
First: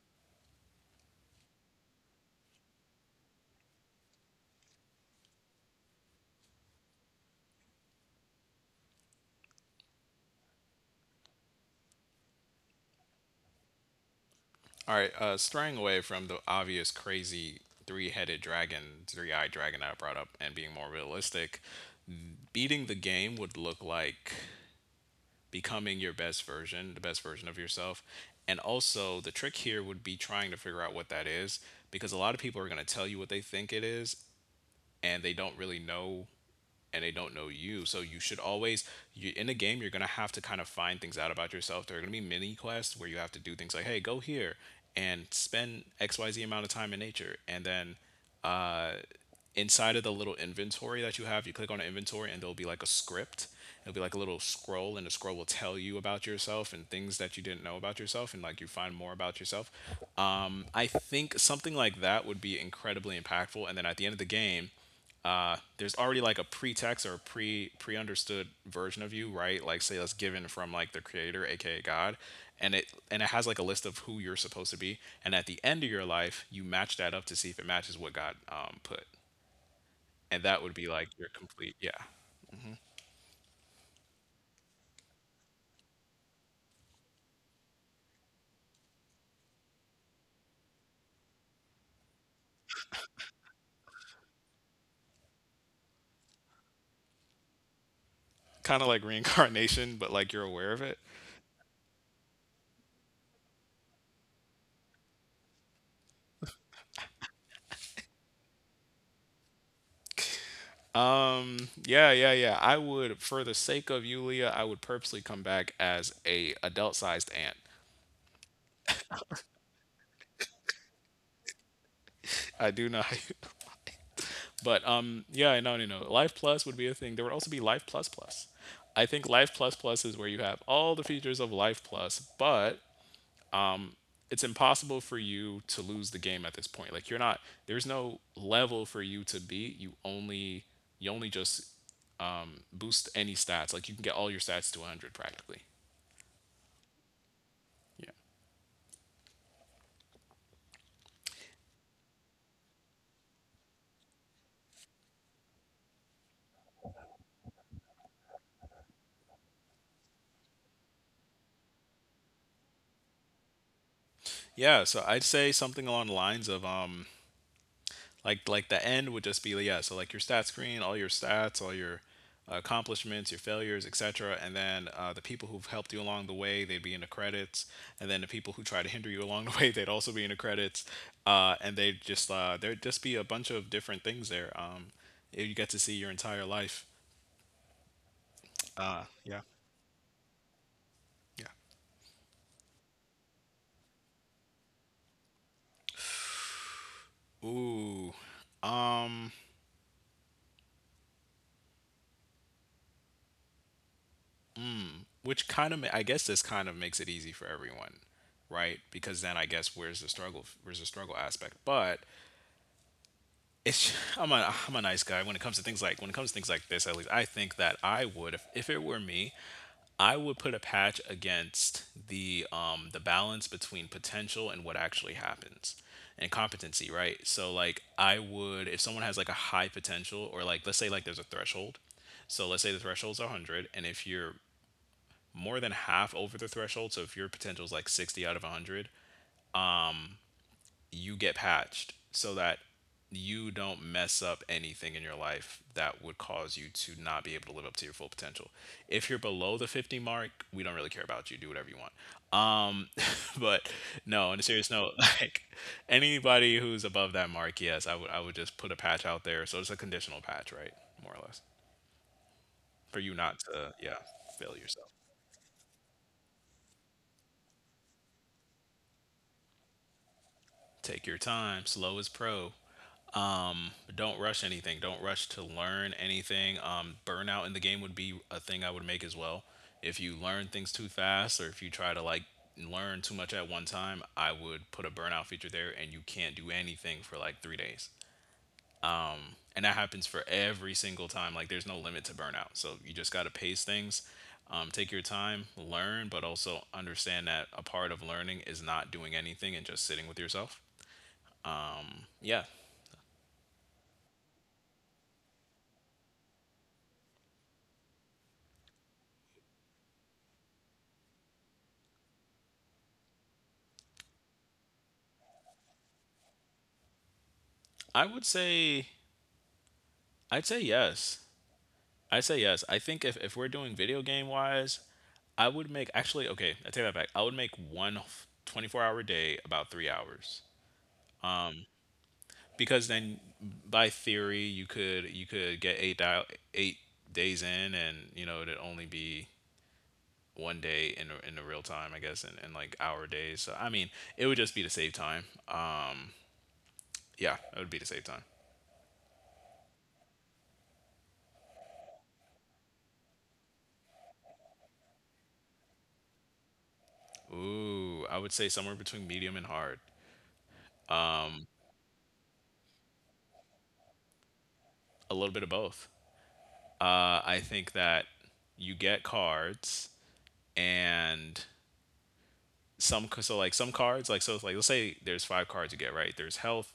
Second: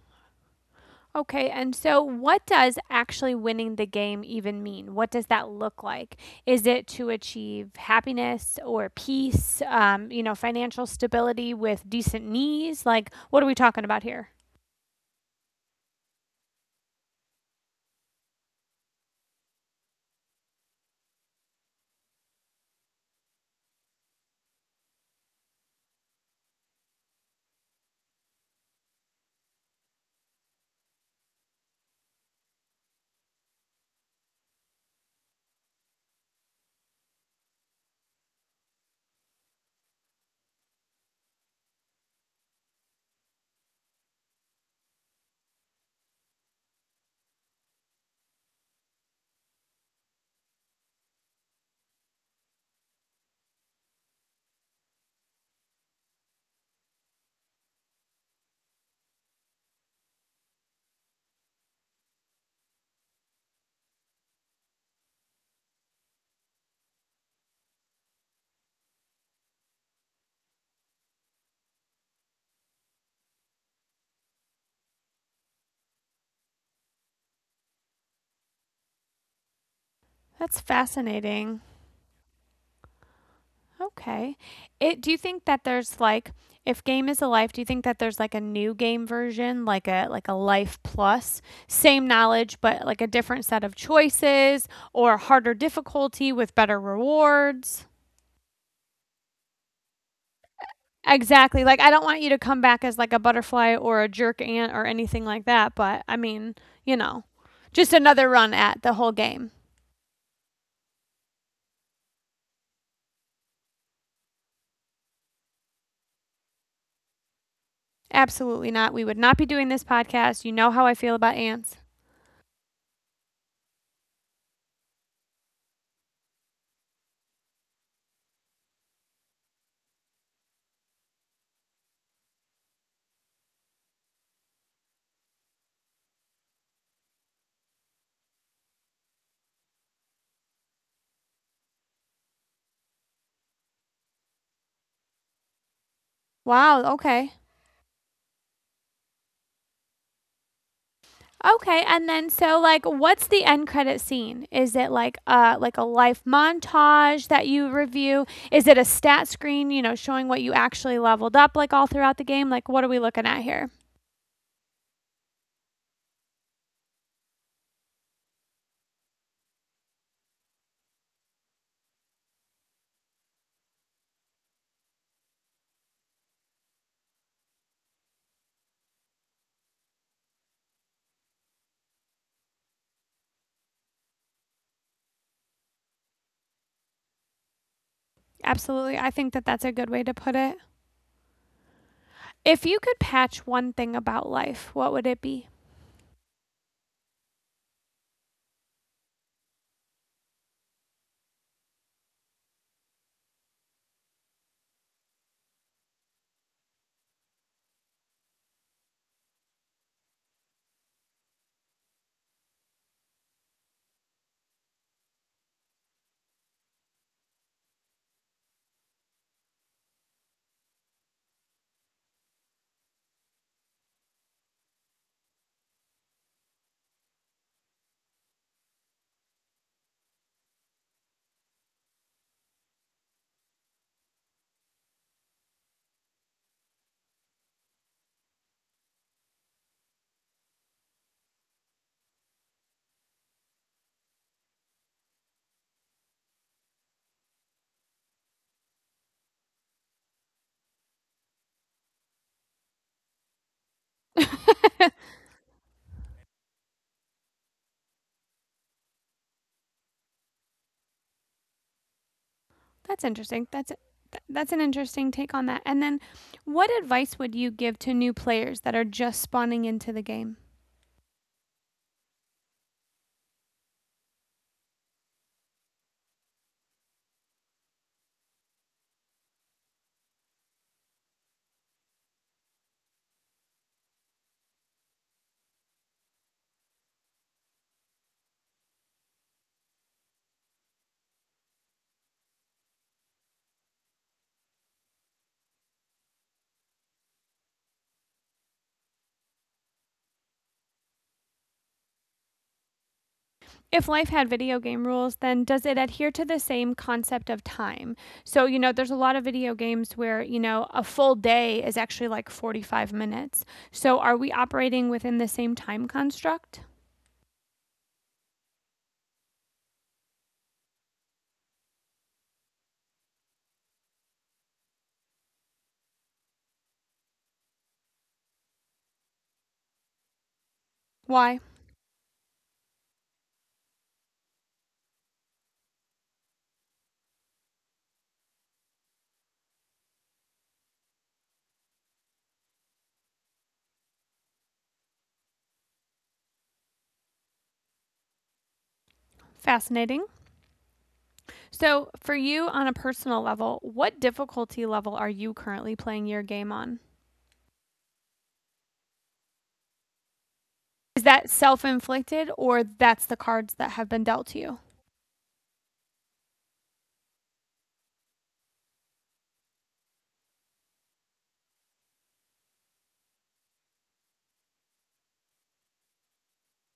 Speaker 1: Okay, and so what does actually winning the game even mean? What does that look like? Is it to achieve happiness or peace, you know, financial stability with decent knees? Like, what are we talking about here?
Speaker 2: All right, straying away from the obvious crazy three-headed dragon, three-eyed dragon I brought up, and being more realistic, beating the game would look like becoming your best version, the best version of yourself. And also, the trick here would be trying to figure out what that is, because a lot of people are going to tell you what they think it is, and they don't really know and they don't know you. So you should always you in a game you're gonna have to kind of find things out about yourself. There are gonna be mini quests where you have to do things like, hey, go here and spend XYZ amount of time in nature and then uh inside of the little inventory that you have, you click on an inventory and there'll be like a script. It'll be like a little scroll, and the scroll will tell you about yourself and things that you didn't know about yourself, and like you find more about yourself. I think something like that would be incredibly impactful. And then at the end of the game, there's already like a pretext or a pre understood version of you, right? Like say that's given from like the creator, aka God, and it has like a list of who you're supposed to be. And at the end of your life, you match that up to see if it matches what God put, and
Speaker 1: That's
Speaker 2: that would be like your
Speaker 1: fascinating.
Speaker 2: complete yeah.
Speaker 1: Okay. It, do you think that there's like, if game is a life, do you think that there's like a new game version, like a life plus, same knowledge but like a different set of choices, or harder difficulty with better rewards?
Speaker 2: Kind of like reincarnation, but like you're aware of it.
Speaker 1: Exactly, like, I don't want you to come back as, like, a butterfly or a jerk ant or anything like that, but, I mean, you know, just another run at the whole game.
Speaker 2: Yeah, I would, for the sake of Yulia, I would purposely come back as a adult sized ant.
Speaker 1: Absolutely not, we would not be doing this podcast, you know how I feel about ants.
Speaker 2: I do not, but yeah. No, no, no, life plus would be a thing. There would also be life plus plus. I think life plus plus is where you have all the features of life plus, but it's impossible for you to lose the game at this point. Like you're not, there's no level for you to beat. You only, you only just boost any stats. Like you can get all your stats to 100 practically.
Speaker 1: Wow, okay.
Speaker 2: Yeah.
Speaker 1: Okay, and then so, like, what's the end credit scene? Is it, like, a life montage that you review? Is it a stat screen, you know, showing what you actually leveled up, like, all throughout the game? Like, what are we looking at here?
Speaker 2: Yeah. So I'd say something along the lines of like the end would just be yeah. So like your stat screen, all your stats, all your accomplishments, your failures, etc. And then the people who've helped you along the way, they'd be in the credits. And then the people who try to hinder you along the way, they'd also be in the credits. And they'd just there'd just be a bunch of different things there. You get to see your entire life.
Speaker 1: Absolutely, I think that
Speaker 2: Yeah.
Speaker 1: that's a good way to put it.
Speaker 2: Yeah.
Speaker 1: If you could patch one thing about life, what would it be?
Speaker 2: Ooh. Um. Which kind of, I guess this kind of makes it easy for everyone, right? Because then I guess where's the struggle? Where's the struggle aspect? But it's I'm a nice guy when it comes to things like this. At least I think that I would. If it were me, I would put a patch against the balance between potential and what actually happens and competency, right? So like I would, if someone has like a high potential, or like let's say like there's a threshold, so let's say the threshold's 100, and if you're more than half over the threshold, so if your potential is like 60 out of 100, you get patched so that you don't mess up anything in your life that would cause you to not be able to live up to your full potential. If you're below the 50 mark, we don't really care about you. Do whatever you want. Um, but no, on a serious note, like anybody who's above that mark, yes, I would just put a patch out there. So it's a conditional patch, right? More or less.
Speaker 1: That's
Speaker 2: For you not
Speaker 1: interesting.
Speaker 2: to, yeah,
Speaker 1: That's an
Speaker 2: fail yourself.
Speaker 1: interesting take on that. And then what advice would you give to new players that are just spawning into the game?
Speaker 2: Take your time. Slow is pro. Don't rush anything. Don't rush to learn anything. Burnout in the game would be a thing I would make as well. If you learn things too fast, or if you try to like learn too much at one time, I would put a burnout feature there, and you can't do anything for like 3 days. And that happens for every single time. Like there's no limit to burnout, so you just gotta pace things. Take your time, learn, but also understand that a part of learning is not doing anything and just sitting with yourself. Yeah,
Speaker 1: If life had video game rules, then does it adhere to the same concept of time? So, you know, there's a lot of video games where, you know, a full day is actually like 45 minutes. So, are we operating within the same time construct?
Speaker 2: I would say, I'd say yes. I say yes. I think if we're doing video game wise, I would make, actually okay, I take that back. I would make one 24-hour day about 3 hours,
Speaker 1: Why?
Speaker 2: because then by theory you could, you could get eight dial, 8 days in, and you know it'd only be one day in the real time I guess, and like hour days. So I mean it would just be to save time. Yeah, it would be to save time.
Speaker 1: Fascinating. So, for you on a personal level, what difficulty level are you currently playing your game on?
Speaker 2: Ooh, I would say somewhere between medium and hard.
Speaker 1: Is that self inflicted, or that's the cards that have been dealt to you?
Speaker 2: A little bit of both. I think that you get cards, and some, so like some cards, like so it's like let's say there's five cards you get, right? There's health,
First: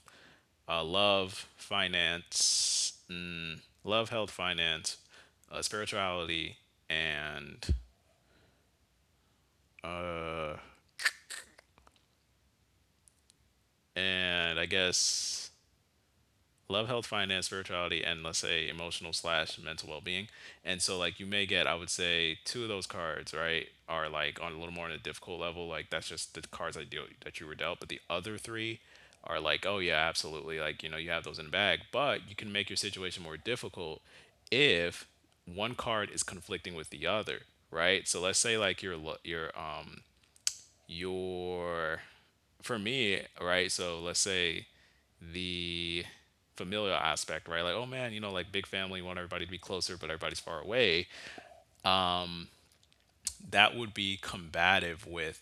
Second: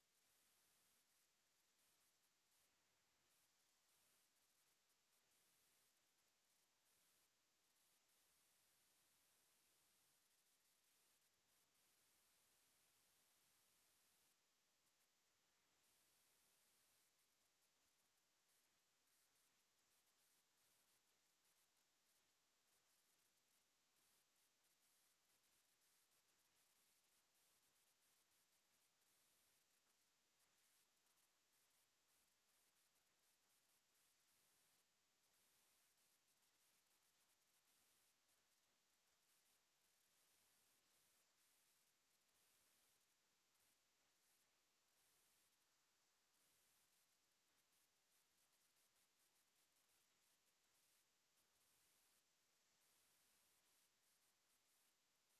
Speaker 2: love, finance, love, health, finance, spirituality, and uh and, I guess, love, health, finance, spirituality, and let's say emotional slash mental well-being. And so like you may get, I would say, two of those cards, right, are like on a little more on a difficult level, like that's just the cards I deal, that you were dealt. But the other three are like, oh yeah, absolutely, like you know, you have those in the bag. But you can make your situation more difficult if one card is conflicting with the other, right? So let's say like your lo-, your for me, right? So let's say the familial aspect, right? Like, oh man, you know, like big family, you want everybody to be closer, but everybody's far away. That would be combative with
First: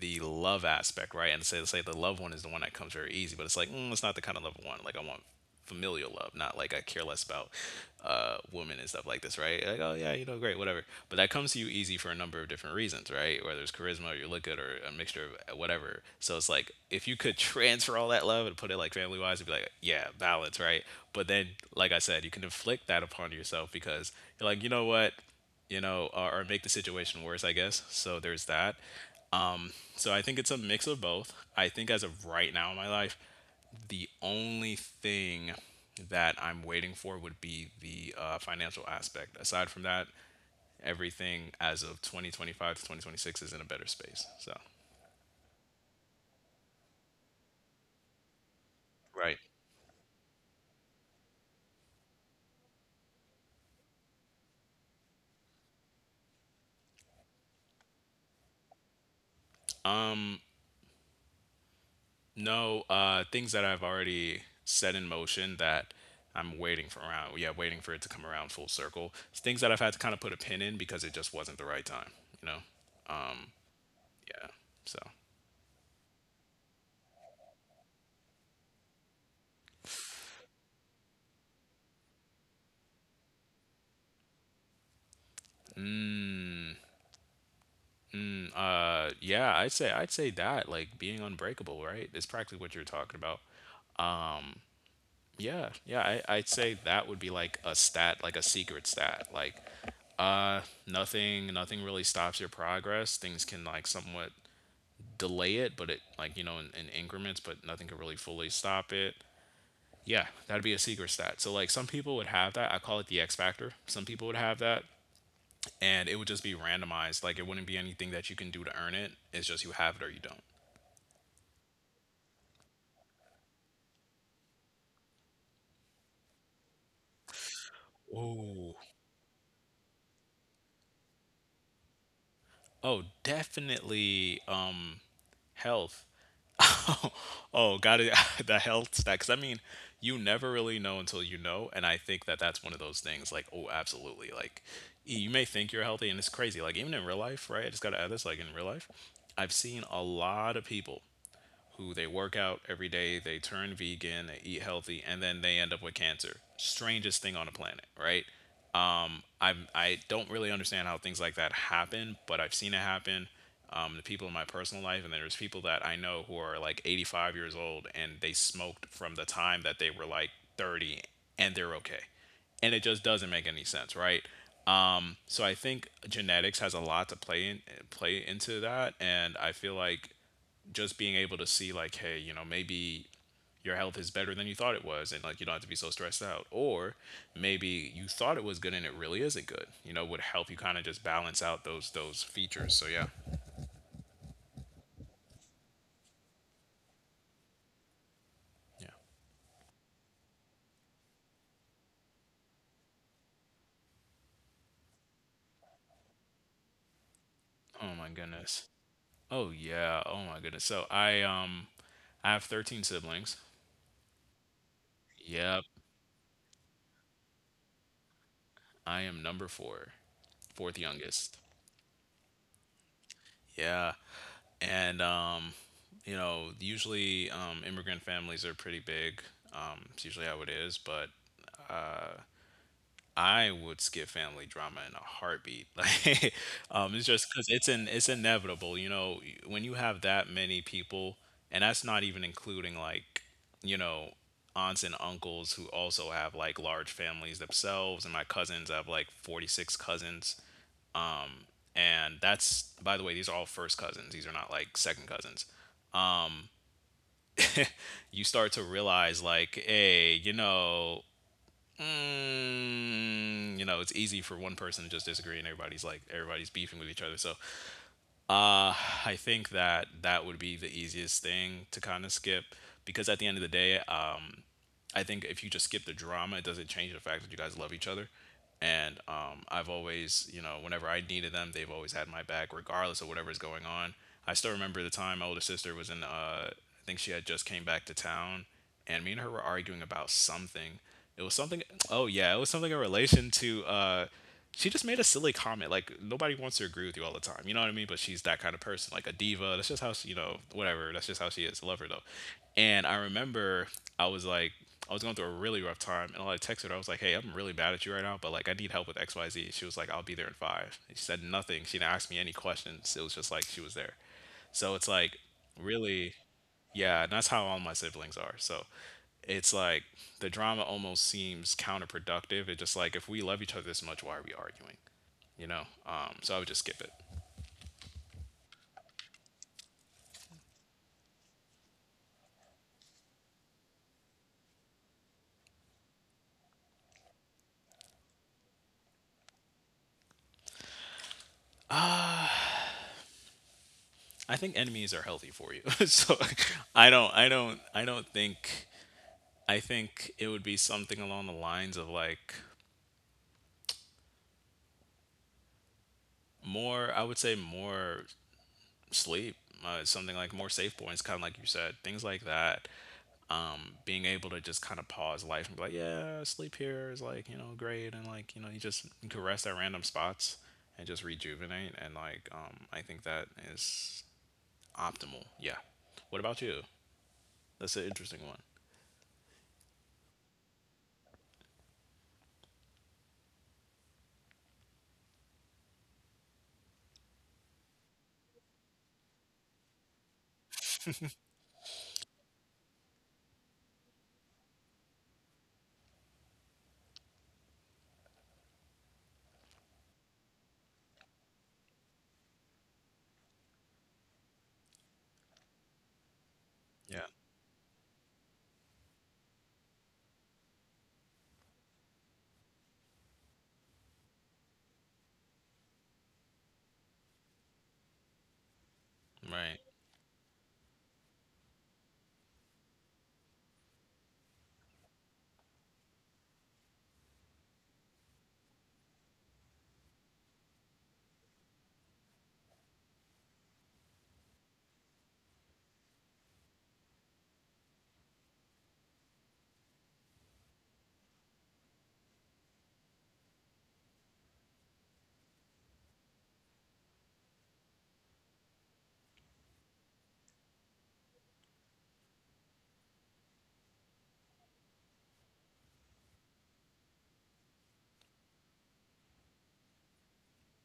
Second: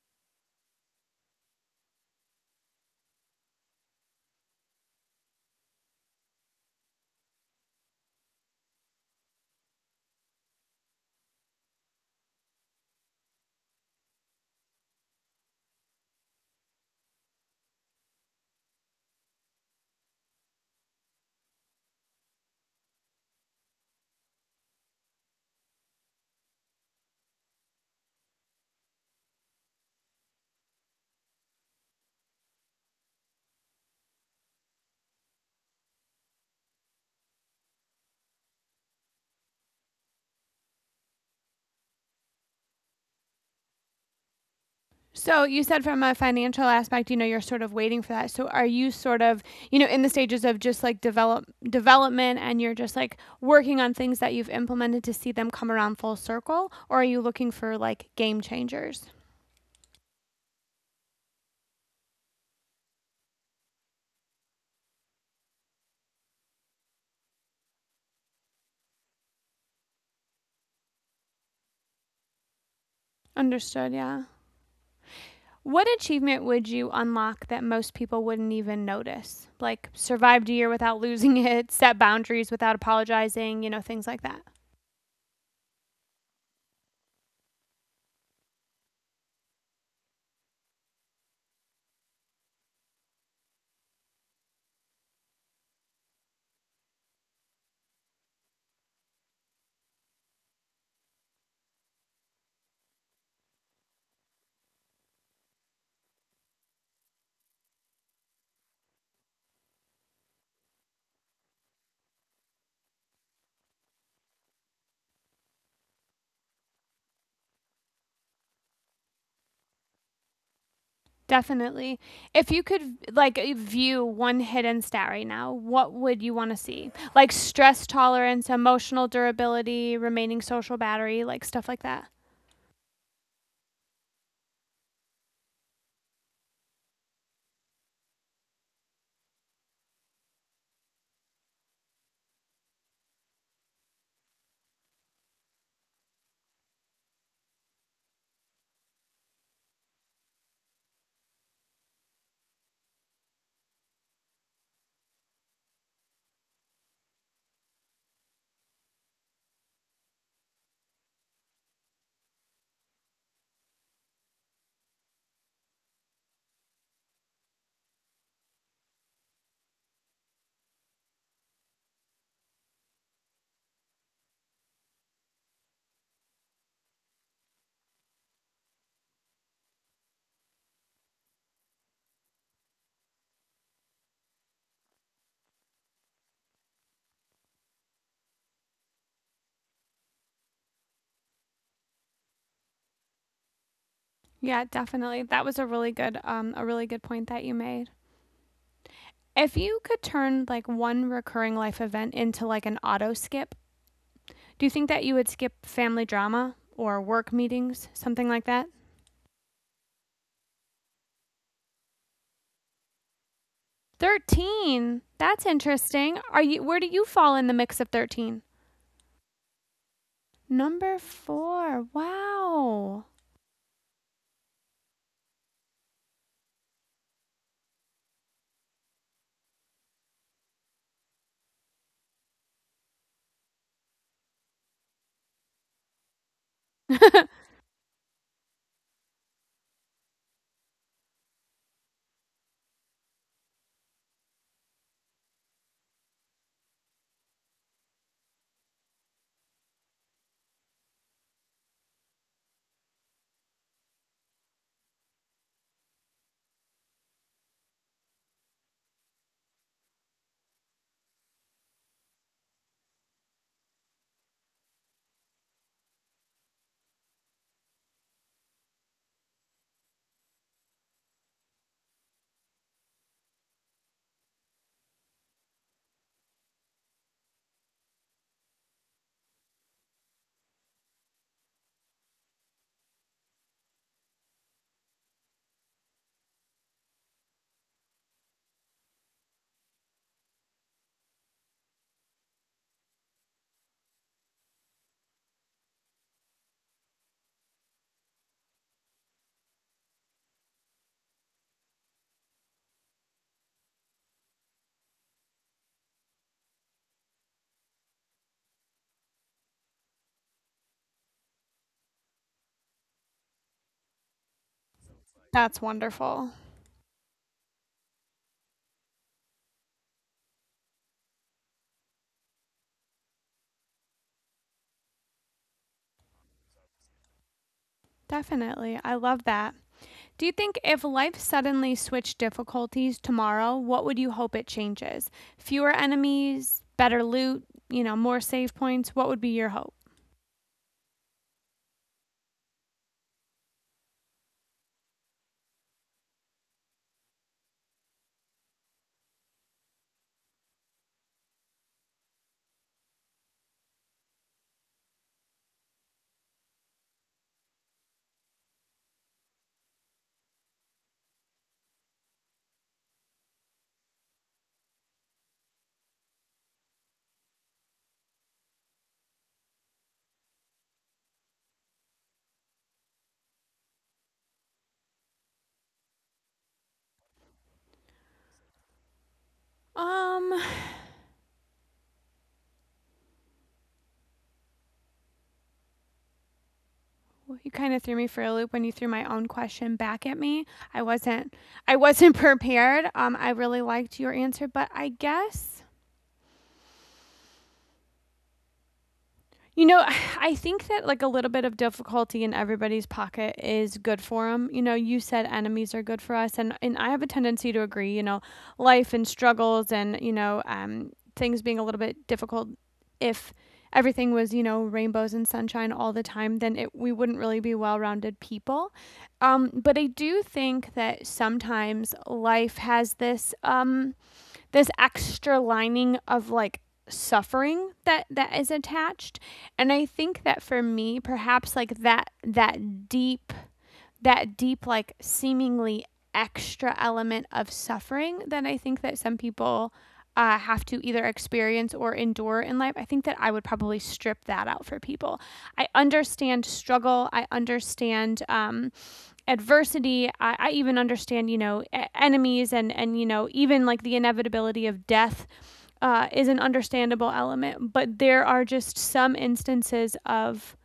Speaker 2: the love aspect, right? And say the love one is the one that comes very easy, but it's like it's not the kind of love one. Like I want familial love, not like, I care less about women and stuff like this, right? Like oh yeah, you know, great, whatever. But that comes to you easy for a number of different reasons, right? Whether it's charisma or you look good or a mixture of whatever. So it's like if you could transfer all that love and put it like family wise, it'd be like yeah, balance, right? But then like I said, you can inflict that upon yourself, because you're like, you know what, you know, or make the situation worse, I guess. So there's that. So I think it's a mix of both. I think as of right now in my life, the only thing that I'm waiting for would be the financial aspect. Aside from that, everything as of 2025 to 2026 is in a better space. So,
Speaker 1: So, you said from a financial aspect, you know, you're sort of waiting for that. So, are you sort
Speaker 2: right.
Speaker 1: of, you know, in the stages of just like development and you're just like working on things that you've implemented to see them come around full circle, or are you looking for like game changers?
Speaker 2: No, things that I've already set in motion that I'm waiting for around. Yeah, waiting for it to come around full circle. It's things that I've had to kind of put a pin in because it just wasn't the right time. You know.
Speaker 1: Understood, yeah.
Speaker 2: Yeah. So.
Speaker 1: What achievement would you unlock that most people wouldn't even notice? Like, survived a year without losing it, set boundaries without apologizing, you know, things like that.
Speaker 2: Yeah. I'd say, I'd say that, like being unbreakable, right, is practically what you're talking about. Yeah. Yeah. I'd say that would be like a stat, like a secret stat, like, Uh. nothing, nothing really stops your progress. Things can like somewhat delay it, but it, like you know, in increments, but nothing could really fully stop it. Yeah, that'd be a secret stat. So like some people would have that, I call it the X factor. Some people would have that, and it would just be randomized. Like it wouldn't be anything that you can do to earn it. It's just you have it or you don't.
Speaker 1: Definitely. If you could view one hidden stat right now, what would you want to see? Like stress tolerance,
Speaker 2: Oh,
Speaker 1: emotional durability, remaining social battery, like stuff like that.
Speaker 2: oh, definitely. Health. Oh, oh, got it. the health stacks. I mean, you never really know until you know, and I think that that's one of those things. Like, oh, absolutely. Like, you may think you're healthy, and it's crazy. Like, even in real life, right? I just gotta add this. Like in real life, I've seen a lot of people who, they work out every day, they turn vegan, they eat healthy, and then they end up with cancer. Strangest thing on the planet, right? I don't really understand how things like that happen, but I've seen it happen. The people in my personal life, and there's people that I know who are like 85 years old and they smoked from the time that they were like 30, and they're okay, and it just doesn't make any sense, right? So I think genetics has a lot to play in, play into that, and I feel like just being able to see like, hey, you know, maybe your health is better than you thought it was and like you don't have to be so stressed out, or maybe you thought it was good and it really isn't good, you know, would help you kind of just balance out those features, so yeah.
Speaker 1: Yeah, definitely. That was a really good point that you made.
Speaker 2: Yeah.
Speaker 1: If you could turn like one recurring life event into like an auto skip, do you think that you would skip family drama or work meetings,
Speaker 2: Oh my
Speaker 1: something like that?
Speaker 2: goodness. Oh yeah, oh my goodness. So I have 13 siblings.
Speaker 1: 13. That's
Speaker 2: Yep,
Speaker 1: interesting. Are you where do you fall in the mix of 13?
Speaker 2: I am number four, fourth
Speaker 1: Number
Speaker 2: youngest.
Speaker 1: 4. Wow.
Speaker 2: Yeah. And you know, usually immigrant families are pretty big. It's usually how it is, but I would skip family drama in a heartbeat. Like, it's just because it's, in it's inevitable. You know, when you have that many people, and that's not even including like, you know, aunts and uncles who also have like large families themselves, and my cousins, I have like 46 cousins, and that's, by the way, these are all first cousins. These are not like second cousins. You start to realize like, hey, you know, you know, it's easy for one person to just disagree and everybody's beefing with each other. So, uh, I think that that would be the easiest thing to kind of skip, because at the end of the day, I think if you just skip the drama, it doesn't change the fact that you guys love each other. And I've always, you know, whenever I needed them, they've always had my back, regardless of whatever's going on. I still remember the time my older sister was in. I think she had just came back to town, and me and her were arguing about something. It was something. Oh yeah, it was something in relation to. She just made a silly comment like, nobody wants to agree with you all the time, you know what I mean? But she's that kind of person, like a diva. That's just how she, you know, whatever, that's just how she is. Love her though. And I remember i was like I was going through a really rough time, and I texted her. I was like, hey, I'm really mad at you right now, but like, I need help with XYZ. She was like, I'll be there in five. She said nothing. She didn't ask me any questions. It was just like she was there. So it's like,
Speaker 1: That's
Speaker 2: really?
Speaker 1: wonderful.
Speaker 2: Yeah, and that's how all my siblings are. So it's like the drama almost seems counterproductive. It's just like, if we love each other this much, why are we arguing? You know? So I would just skip it.
Speaker 1: Definitely. I love that. Do you think if life suddenly switched difficulties tomorrow, what would you hope it changes? Fewer enemies, better loot, you know, more save points. What would be your hope?
Speaker 2: I think enemies are healthy for you. So I don't think I think it would be something along the lines of like, more, I would say, more sleep. Something like more safe points, kind of like you said, things like that. Being able to just kind of pause life and be like, yeah, sleep here is, like, you know, great. And like, you know, you just you can rest at random spots and just rejuvenate. And like, I think that is optimal. Yeah. What about you? That's an interesting one.
Speaker 1: Um, Well, you kind of threw me for a loop when you threw my own question back at me. I wasn't I wasn't prepared. I really liked your answer, but I guess, you know, I think that, like, a little bit of difficulty in everybody's pocket is good for them. You know, you said enemies are good for us, and I have a
Speaker 2: Yeah.
Speaker 1: tendency to agree. You know, life and struggles, and, you know, things being a little bit difficult. If everything was, you know, rainbows and sunshine all the time, then it we wouldn't really be well-rounded people.
Speaker 2: Right.
Speaker 1: But I do think that sometimes life has this, this extra lining of like suffering that is attached. And I think that for me, perhaps, like that deep, that deep, like, seemingly extra element of suffering that I think that some people have to either experience or endure in life, I think that I would probably strip that out for people. I understand struggle, I understand, adversity. I even understand, you know, enemies, and, you know, even like the inevitability of death is an understandable element. But there are just some instances of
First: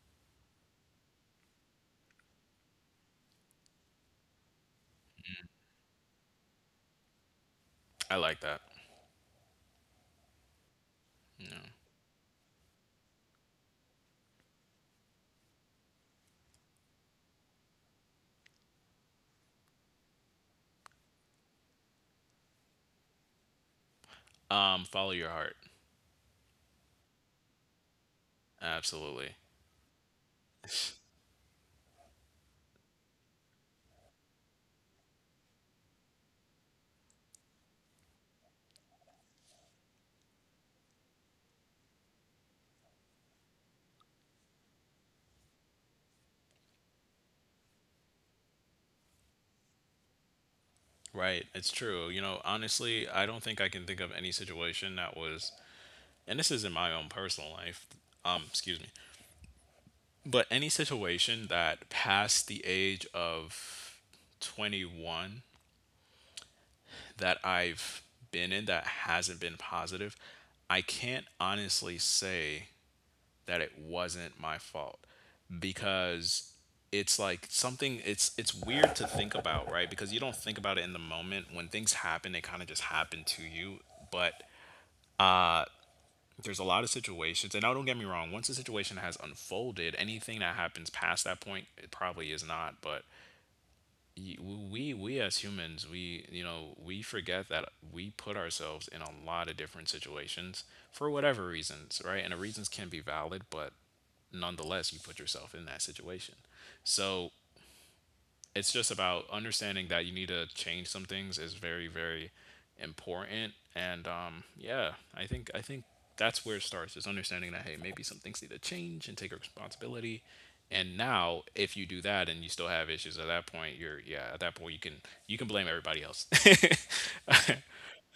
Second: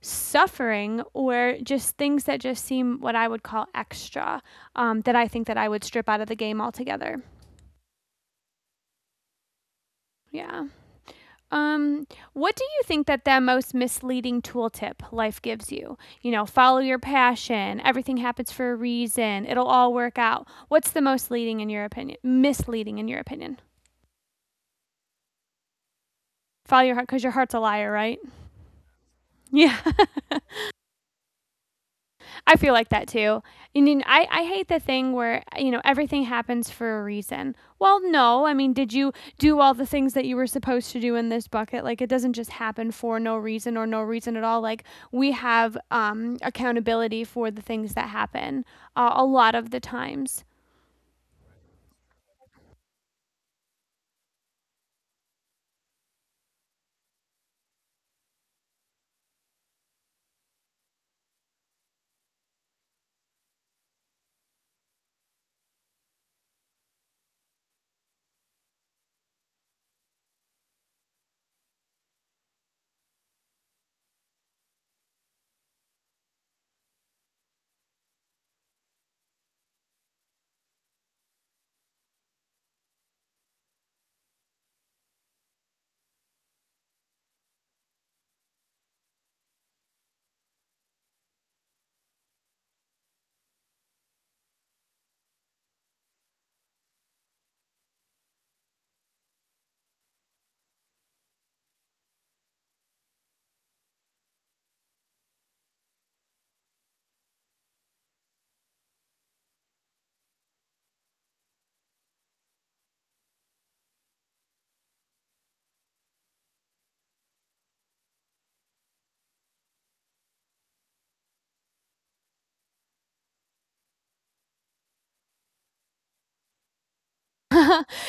Speaker 1: suffering or just things that just seem what I would call extra, that I think that I would strip out of the game altogether.
Speaker 2: I like that.
Speaker 1: Yeah.
Speaker 2: Yeah.
Speaker 1: Um, what do you think that most misleading tooltip life gives you? You know, follow your passion, everything happens for a reason, it'll all work out. What's the most leading in your opinion? Misleading in your opinion?
Speaker 2: Follow your heart.
Speaker 1: Follow your heart, because your heart's a liar, right?
Speaker 2: Absolutely.
Speaker 1: Yeah. I feel like that too. I mean, I hate the thing where, you know, everything happens for a reason. Well, no. I mean, did you do all the things that you were supposed to do in this bucket? Like, it doesn't just happen for no reason or no reason at all. Like, we have, accountability for the things that happen, a lot of the times.
Speaker 2: Right. It's true. You know, honestly, I don't think I can think of any situation that was, and this is in my own personal life. Excuse me. But any situation that past the age of 21 that I've been in that hasn't been positive, I can't honestly say that it wasn't my fault, because it's like something, it's weird to think about, right? Because you don't think about it in the moment. When things happen, they kind of just happen to you, but there's a lot of situations, and now don't get me wrong, once the situation has unfolded, anything that happens past that point, it probably is not. But y- we as humans, we, you know, we forget that we put ourselves in a lot of different situations for whatever reasons, right? And the reasons can be valid, but nonetheless, you put yourself in that situation. So it's just about understanding that you need to change some things is very, very important. And yeah, I think that's where it starts, is understanding that hey, maybe some things need to change and take responsibility. And now if you do that and you still have issues, at that point you're, yeah, at that point you can, you can blame everybody else.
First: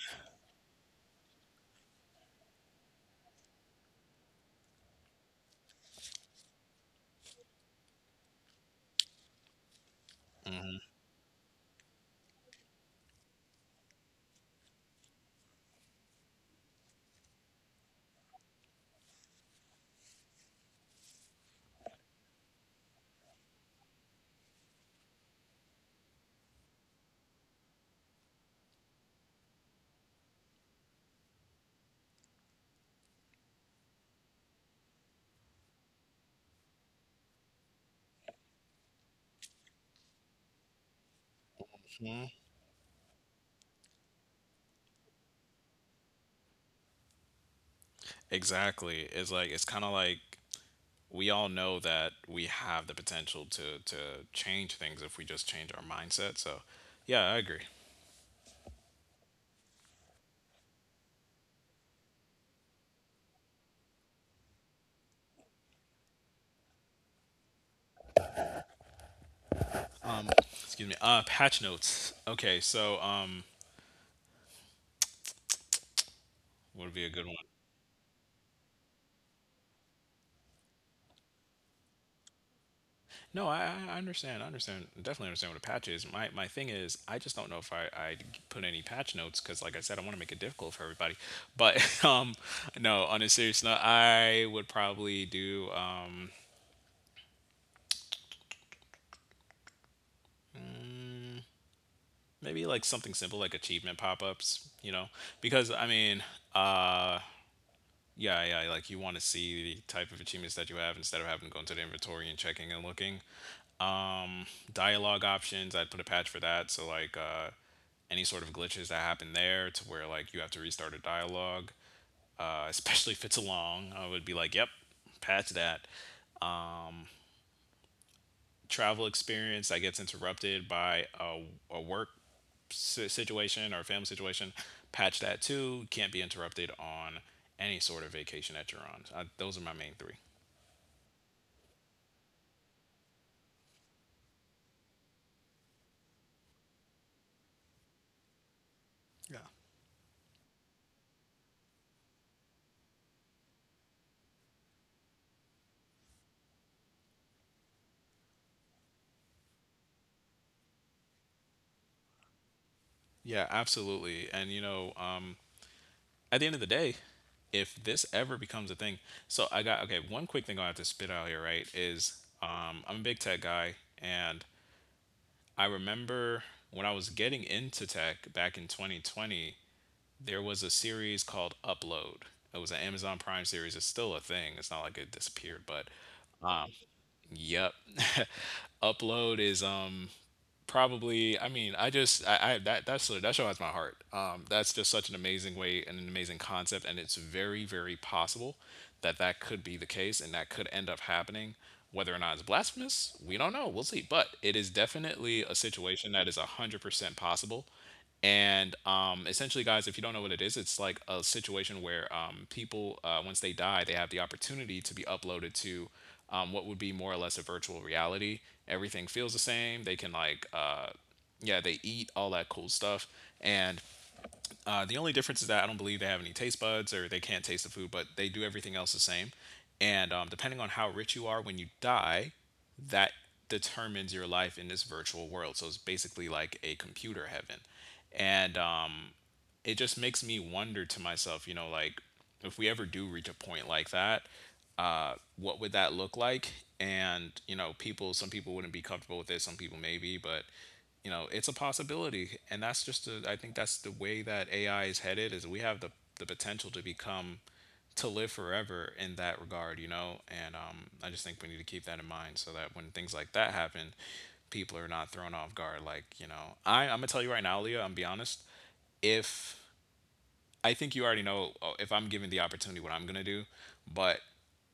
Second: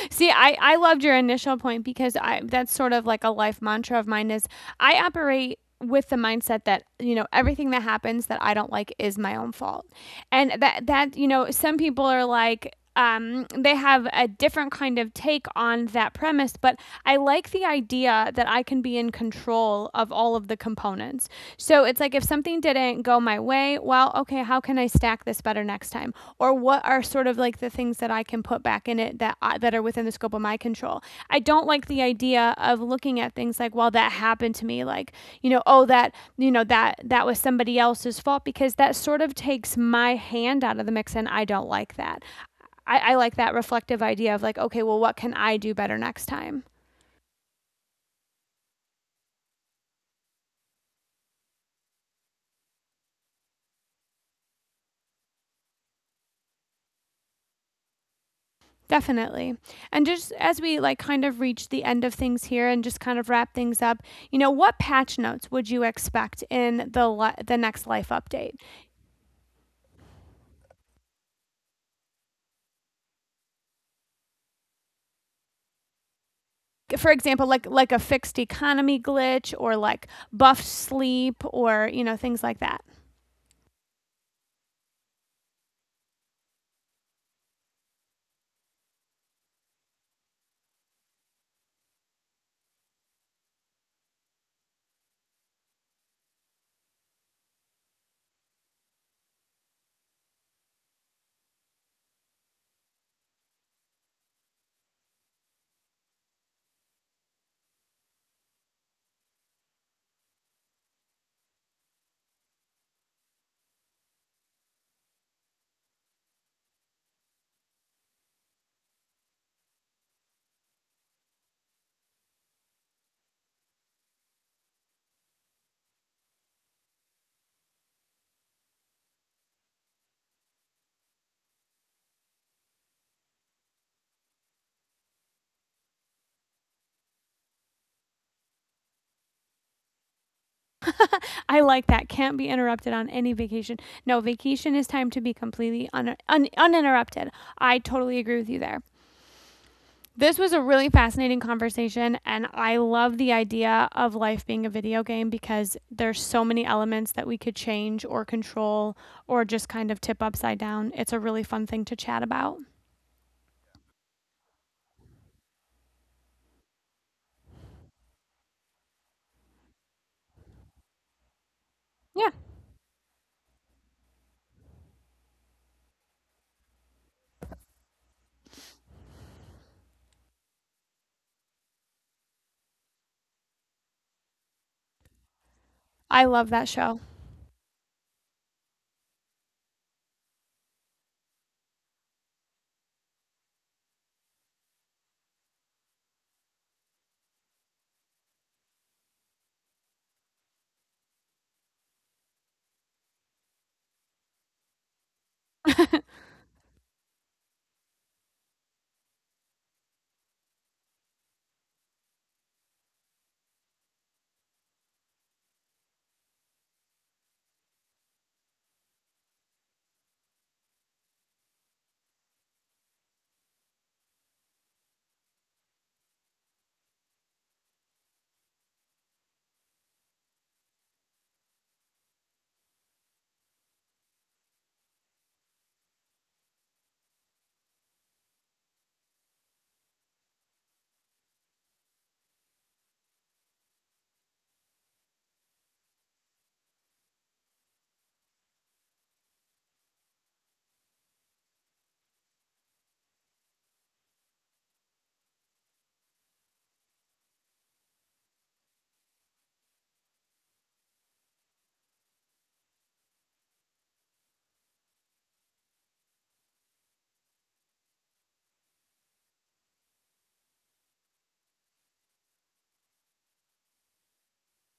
Speaker 1: See, I loved your initial point, because I, that's sort of like a life mantra of mine is I operate with the mindset that, you know, everything that happens that I don't like is my own fault. And that, that, you know, some people are like, they have a different kind of take on that premise, but I like the idea that I can be in control of all of the components. So it's like, if something didn't go my way, well, okay, how can I stack this better next time? Or what are sort of like the things that I can put back in it that I, that are within the scope of my control? I don't like the idea of looking at things like, well, that happened to me, like, you know, oh, that, you know, that that was somebody else's fault, because that sort of takes my hand out of the mix, and I don't like that. I like that reflective idea of like, okay, well, what can I do better next time?
Speaker 2: Exactly. It's like, it's kind of like, we all know that we have the potential to change things if we just change our mindset. So yeah, I agree.
Speaker 1: Definitely. And just as we like kind of reach the end of things here and just kind of wrap things up, you know, what patch notes would you expect in the the next life update?
Speaker 2: Excuse me. Patch notes. Okay, so what would be
Speaker 1: For
Speaker 2: a good one?
Speaker 1: example, like, a fixed economy glitch, or like buffed sleep, or, you know, things like that.
Speaker 2: No, I, I understand. I understand. Definitely understand what a patch is. My thing is, I just don't know if I put any patch notes, because like I said, I want to make it difficult for everybody. But no, on a serious note, I would probably do maybe like something simple, like achievement pop ups. You know, because I mean, uh, yeah, yeah, like you want to see the type of achievements that you have instead of having to go into the inventory and checking and looking. Dialogue options. I'd put a patch for that. So like, any sort of glitches that happen there to where like you have to restart a dialogue, especially if it's long, I would be like, yep, patch that. Travel experience that gets interrupted by a work situation or family situation, patch that too. Can't be interrupted on any sort of vacation that you're on. Those are my main three.
Speaker 1: I like that. Can't be interrupted on any vacation. No, vacation is time to be completely uninterrupted. I totally agree with you there.
Speaker 2: Yeah.
Speaker 1: This was a really fascinating conversation, and I love the idea of life being a video game, because there's so many elements that we could change or control or just kind of tip upside down. It's a really fun thing to chat about.
Speaker 2: Yeah, absolutely. And you know, at the end of the day, if this ever becomes a thing, so I got, okay, one quick thing I have to spit out here, right? Is
Speaker 1: Yeah.
Speaker 2: I'm a big tech guy, and I remember when I was getting into tech back in 2020, there was a series called Upload. It was an Amazon Prime series. It's still a thing. It's not like it disappeared, but
Speaker 1: I love that show.
Speaker 2: yep. Upload is probably, I mean, I, that show has my heart. That's just such an amazing way and an amazing concept, and it's very, very possible that that could be the case and that could end up happening. Whether or not it's blasphemous, we don't know, we'll see, but it is definitely a situation that is 100% possible. And essentially, guys, if you don't know what it is, it's like a situation where, people, once they die, they have the opportunity to be uploaded to what would be more or less a virtual reality. Everything feels the same. They can, like, yeah, they eat all that cool stuff. And the only difference is that I don't believe they have any taste buds, or they can't taste the food, but they do everything else the same. And depending on how rich you are when you die, that determines your life in this virtual world. So it's basically like a computer heaven. And it just makes me wonder to myself, you know, like, if we ever do reach a point like that, uh, what would that look like? And you know, people, some people wouldn't be comfortable with it, some people maybe, but you know, it's a possibility. And that's just, the I think that's the way that AI is headed. Is we have the potential to become, to live forever in that regard, you know. And I just think we need to keep that in mind so that when things like that happen, people are not thrown off guard. Like, you know, I'm gonna tell you right now, Leah, I'm gonna be honest. If, I think you already know, if I'm given the opportunity what I'm gonna do, but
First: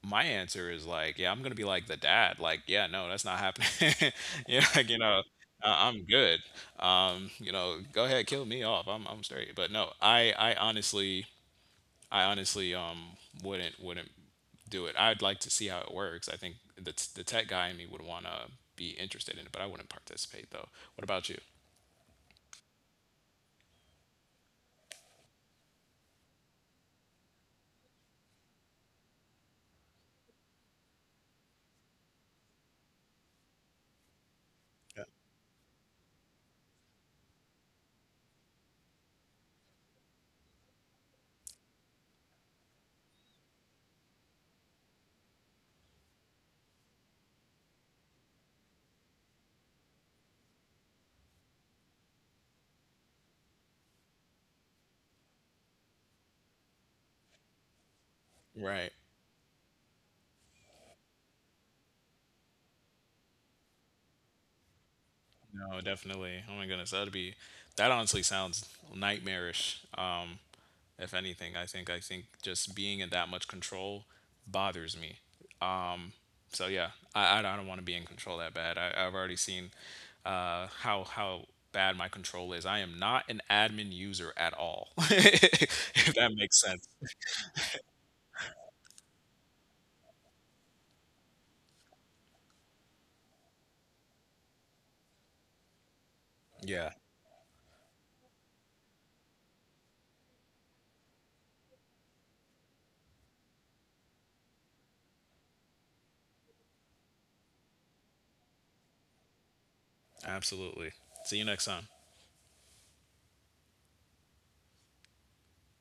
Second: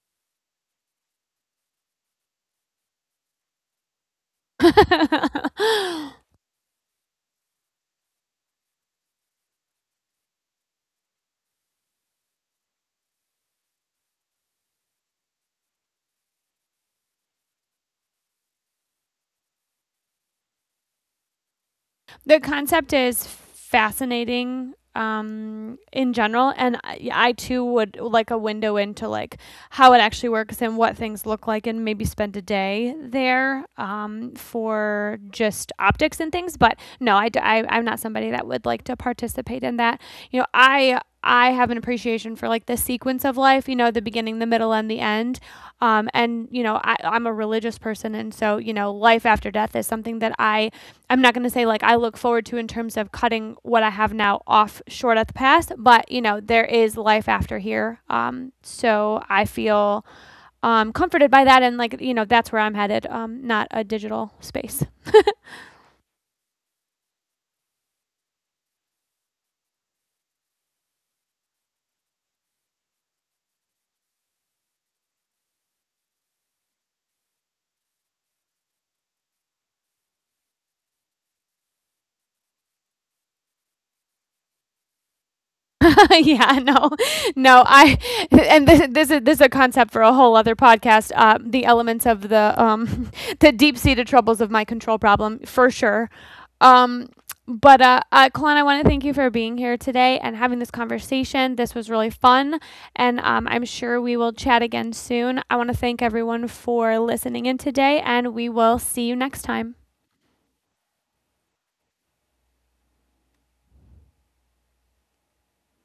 Speaker 2: my answer is like, yeah, I'm gonna be like the dad. Like, yeah, no, that's not happening. Yeah, like, you know, I'm good. You know, go ahead, kill me off. I'm straight. But no, I honestly, I honestly wouldn't do it. I'd like to see how it works. I think the the tech guy in me would wanna be interested in it, but I wouldn't participate though. What about you?
Speaker 1: The concept is fascinating, in general, and I too would like a window into like how it actually works and what things look like, and maybe spend a day there, for just optics and things. But no, I am not somebody that would like to participate in that. You know, I have an appreciation for like the sequence of life, you know, the beginning, the middle, and the end. And, you know, I'm a religious person, and so, you know, life after death is something that I'm not going to say like I look forward to in terms of cutting what I have now off short at the past, but, you know, there is life after here.
Speaker 2: Right.
Speaker 1: So I feel comforted by that, and, like, you know, that's where I'm headed. Not a digital space.
Speaker 2: No, definitely. Oh my goodness, that'd be, that honestly sounds nightmarish. If anything, I think just being in that much control bothers me. Um, so yeah, I don't want to be in control that bad. I've already seen how bad my control is. I am not an admin user at all. If that makes
Speaker 1: Yeah,
Speaker 2: sense.
Speaker 1: no, no. I And this this is a concept for a whole other podcast. The elements of the, the deep seated troubles of my control problem for sure.
Speaker 2: Yeah,
Speaker 1: Um, but Colin, I want to thank you for being here today and having this conversation. This was really fun, and I'm sure we will chat again soon. I want to thank everyone for listening in today, and we will see you next time.
Speaker 2: absolutely. See you next time.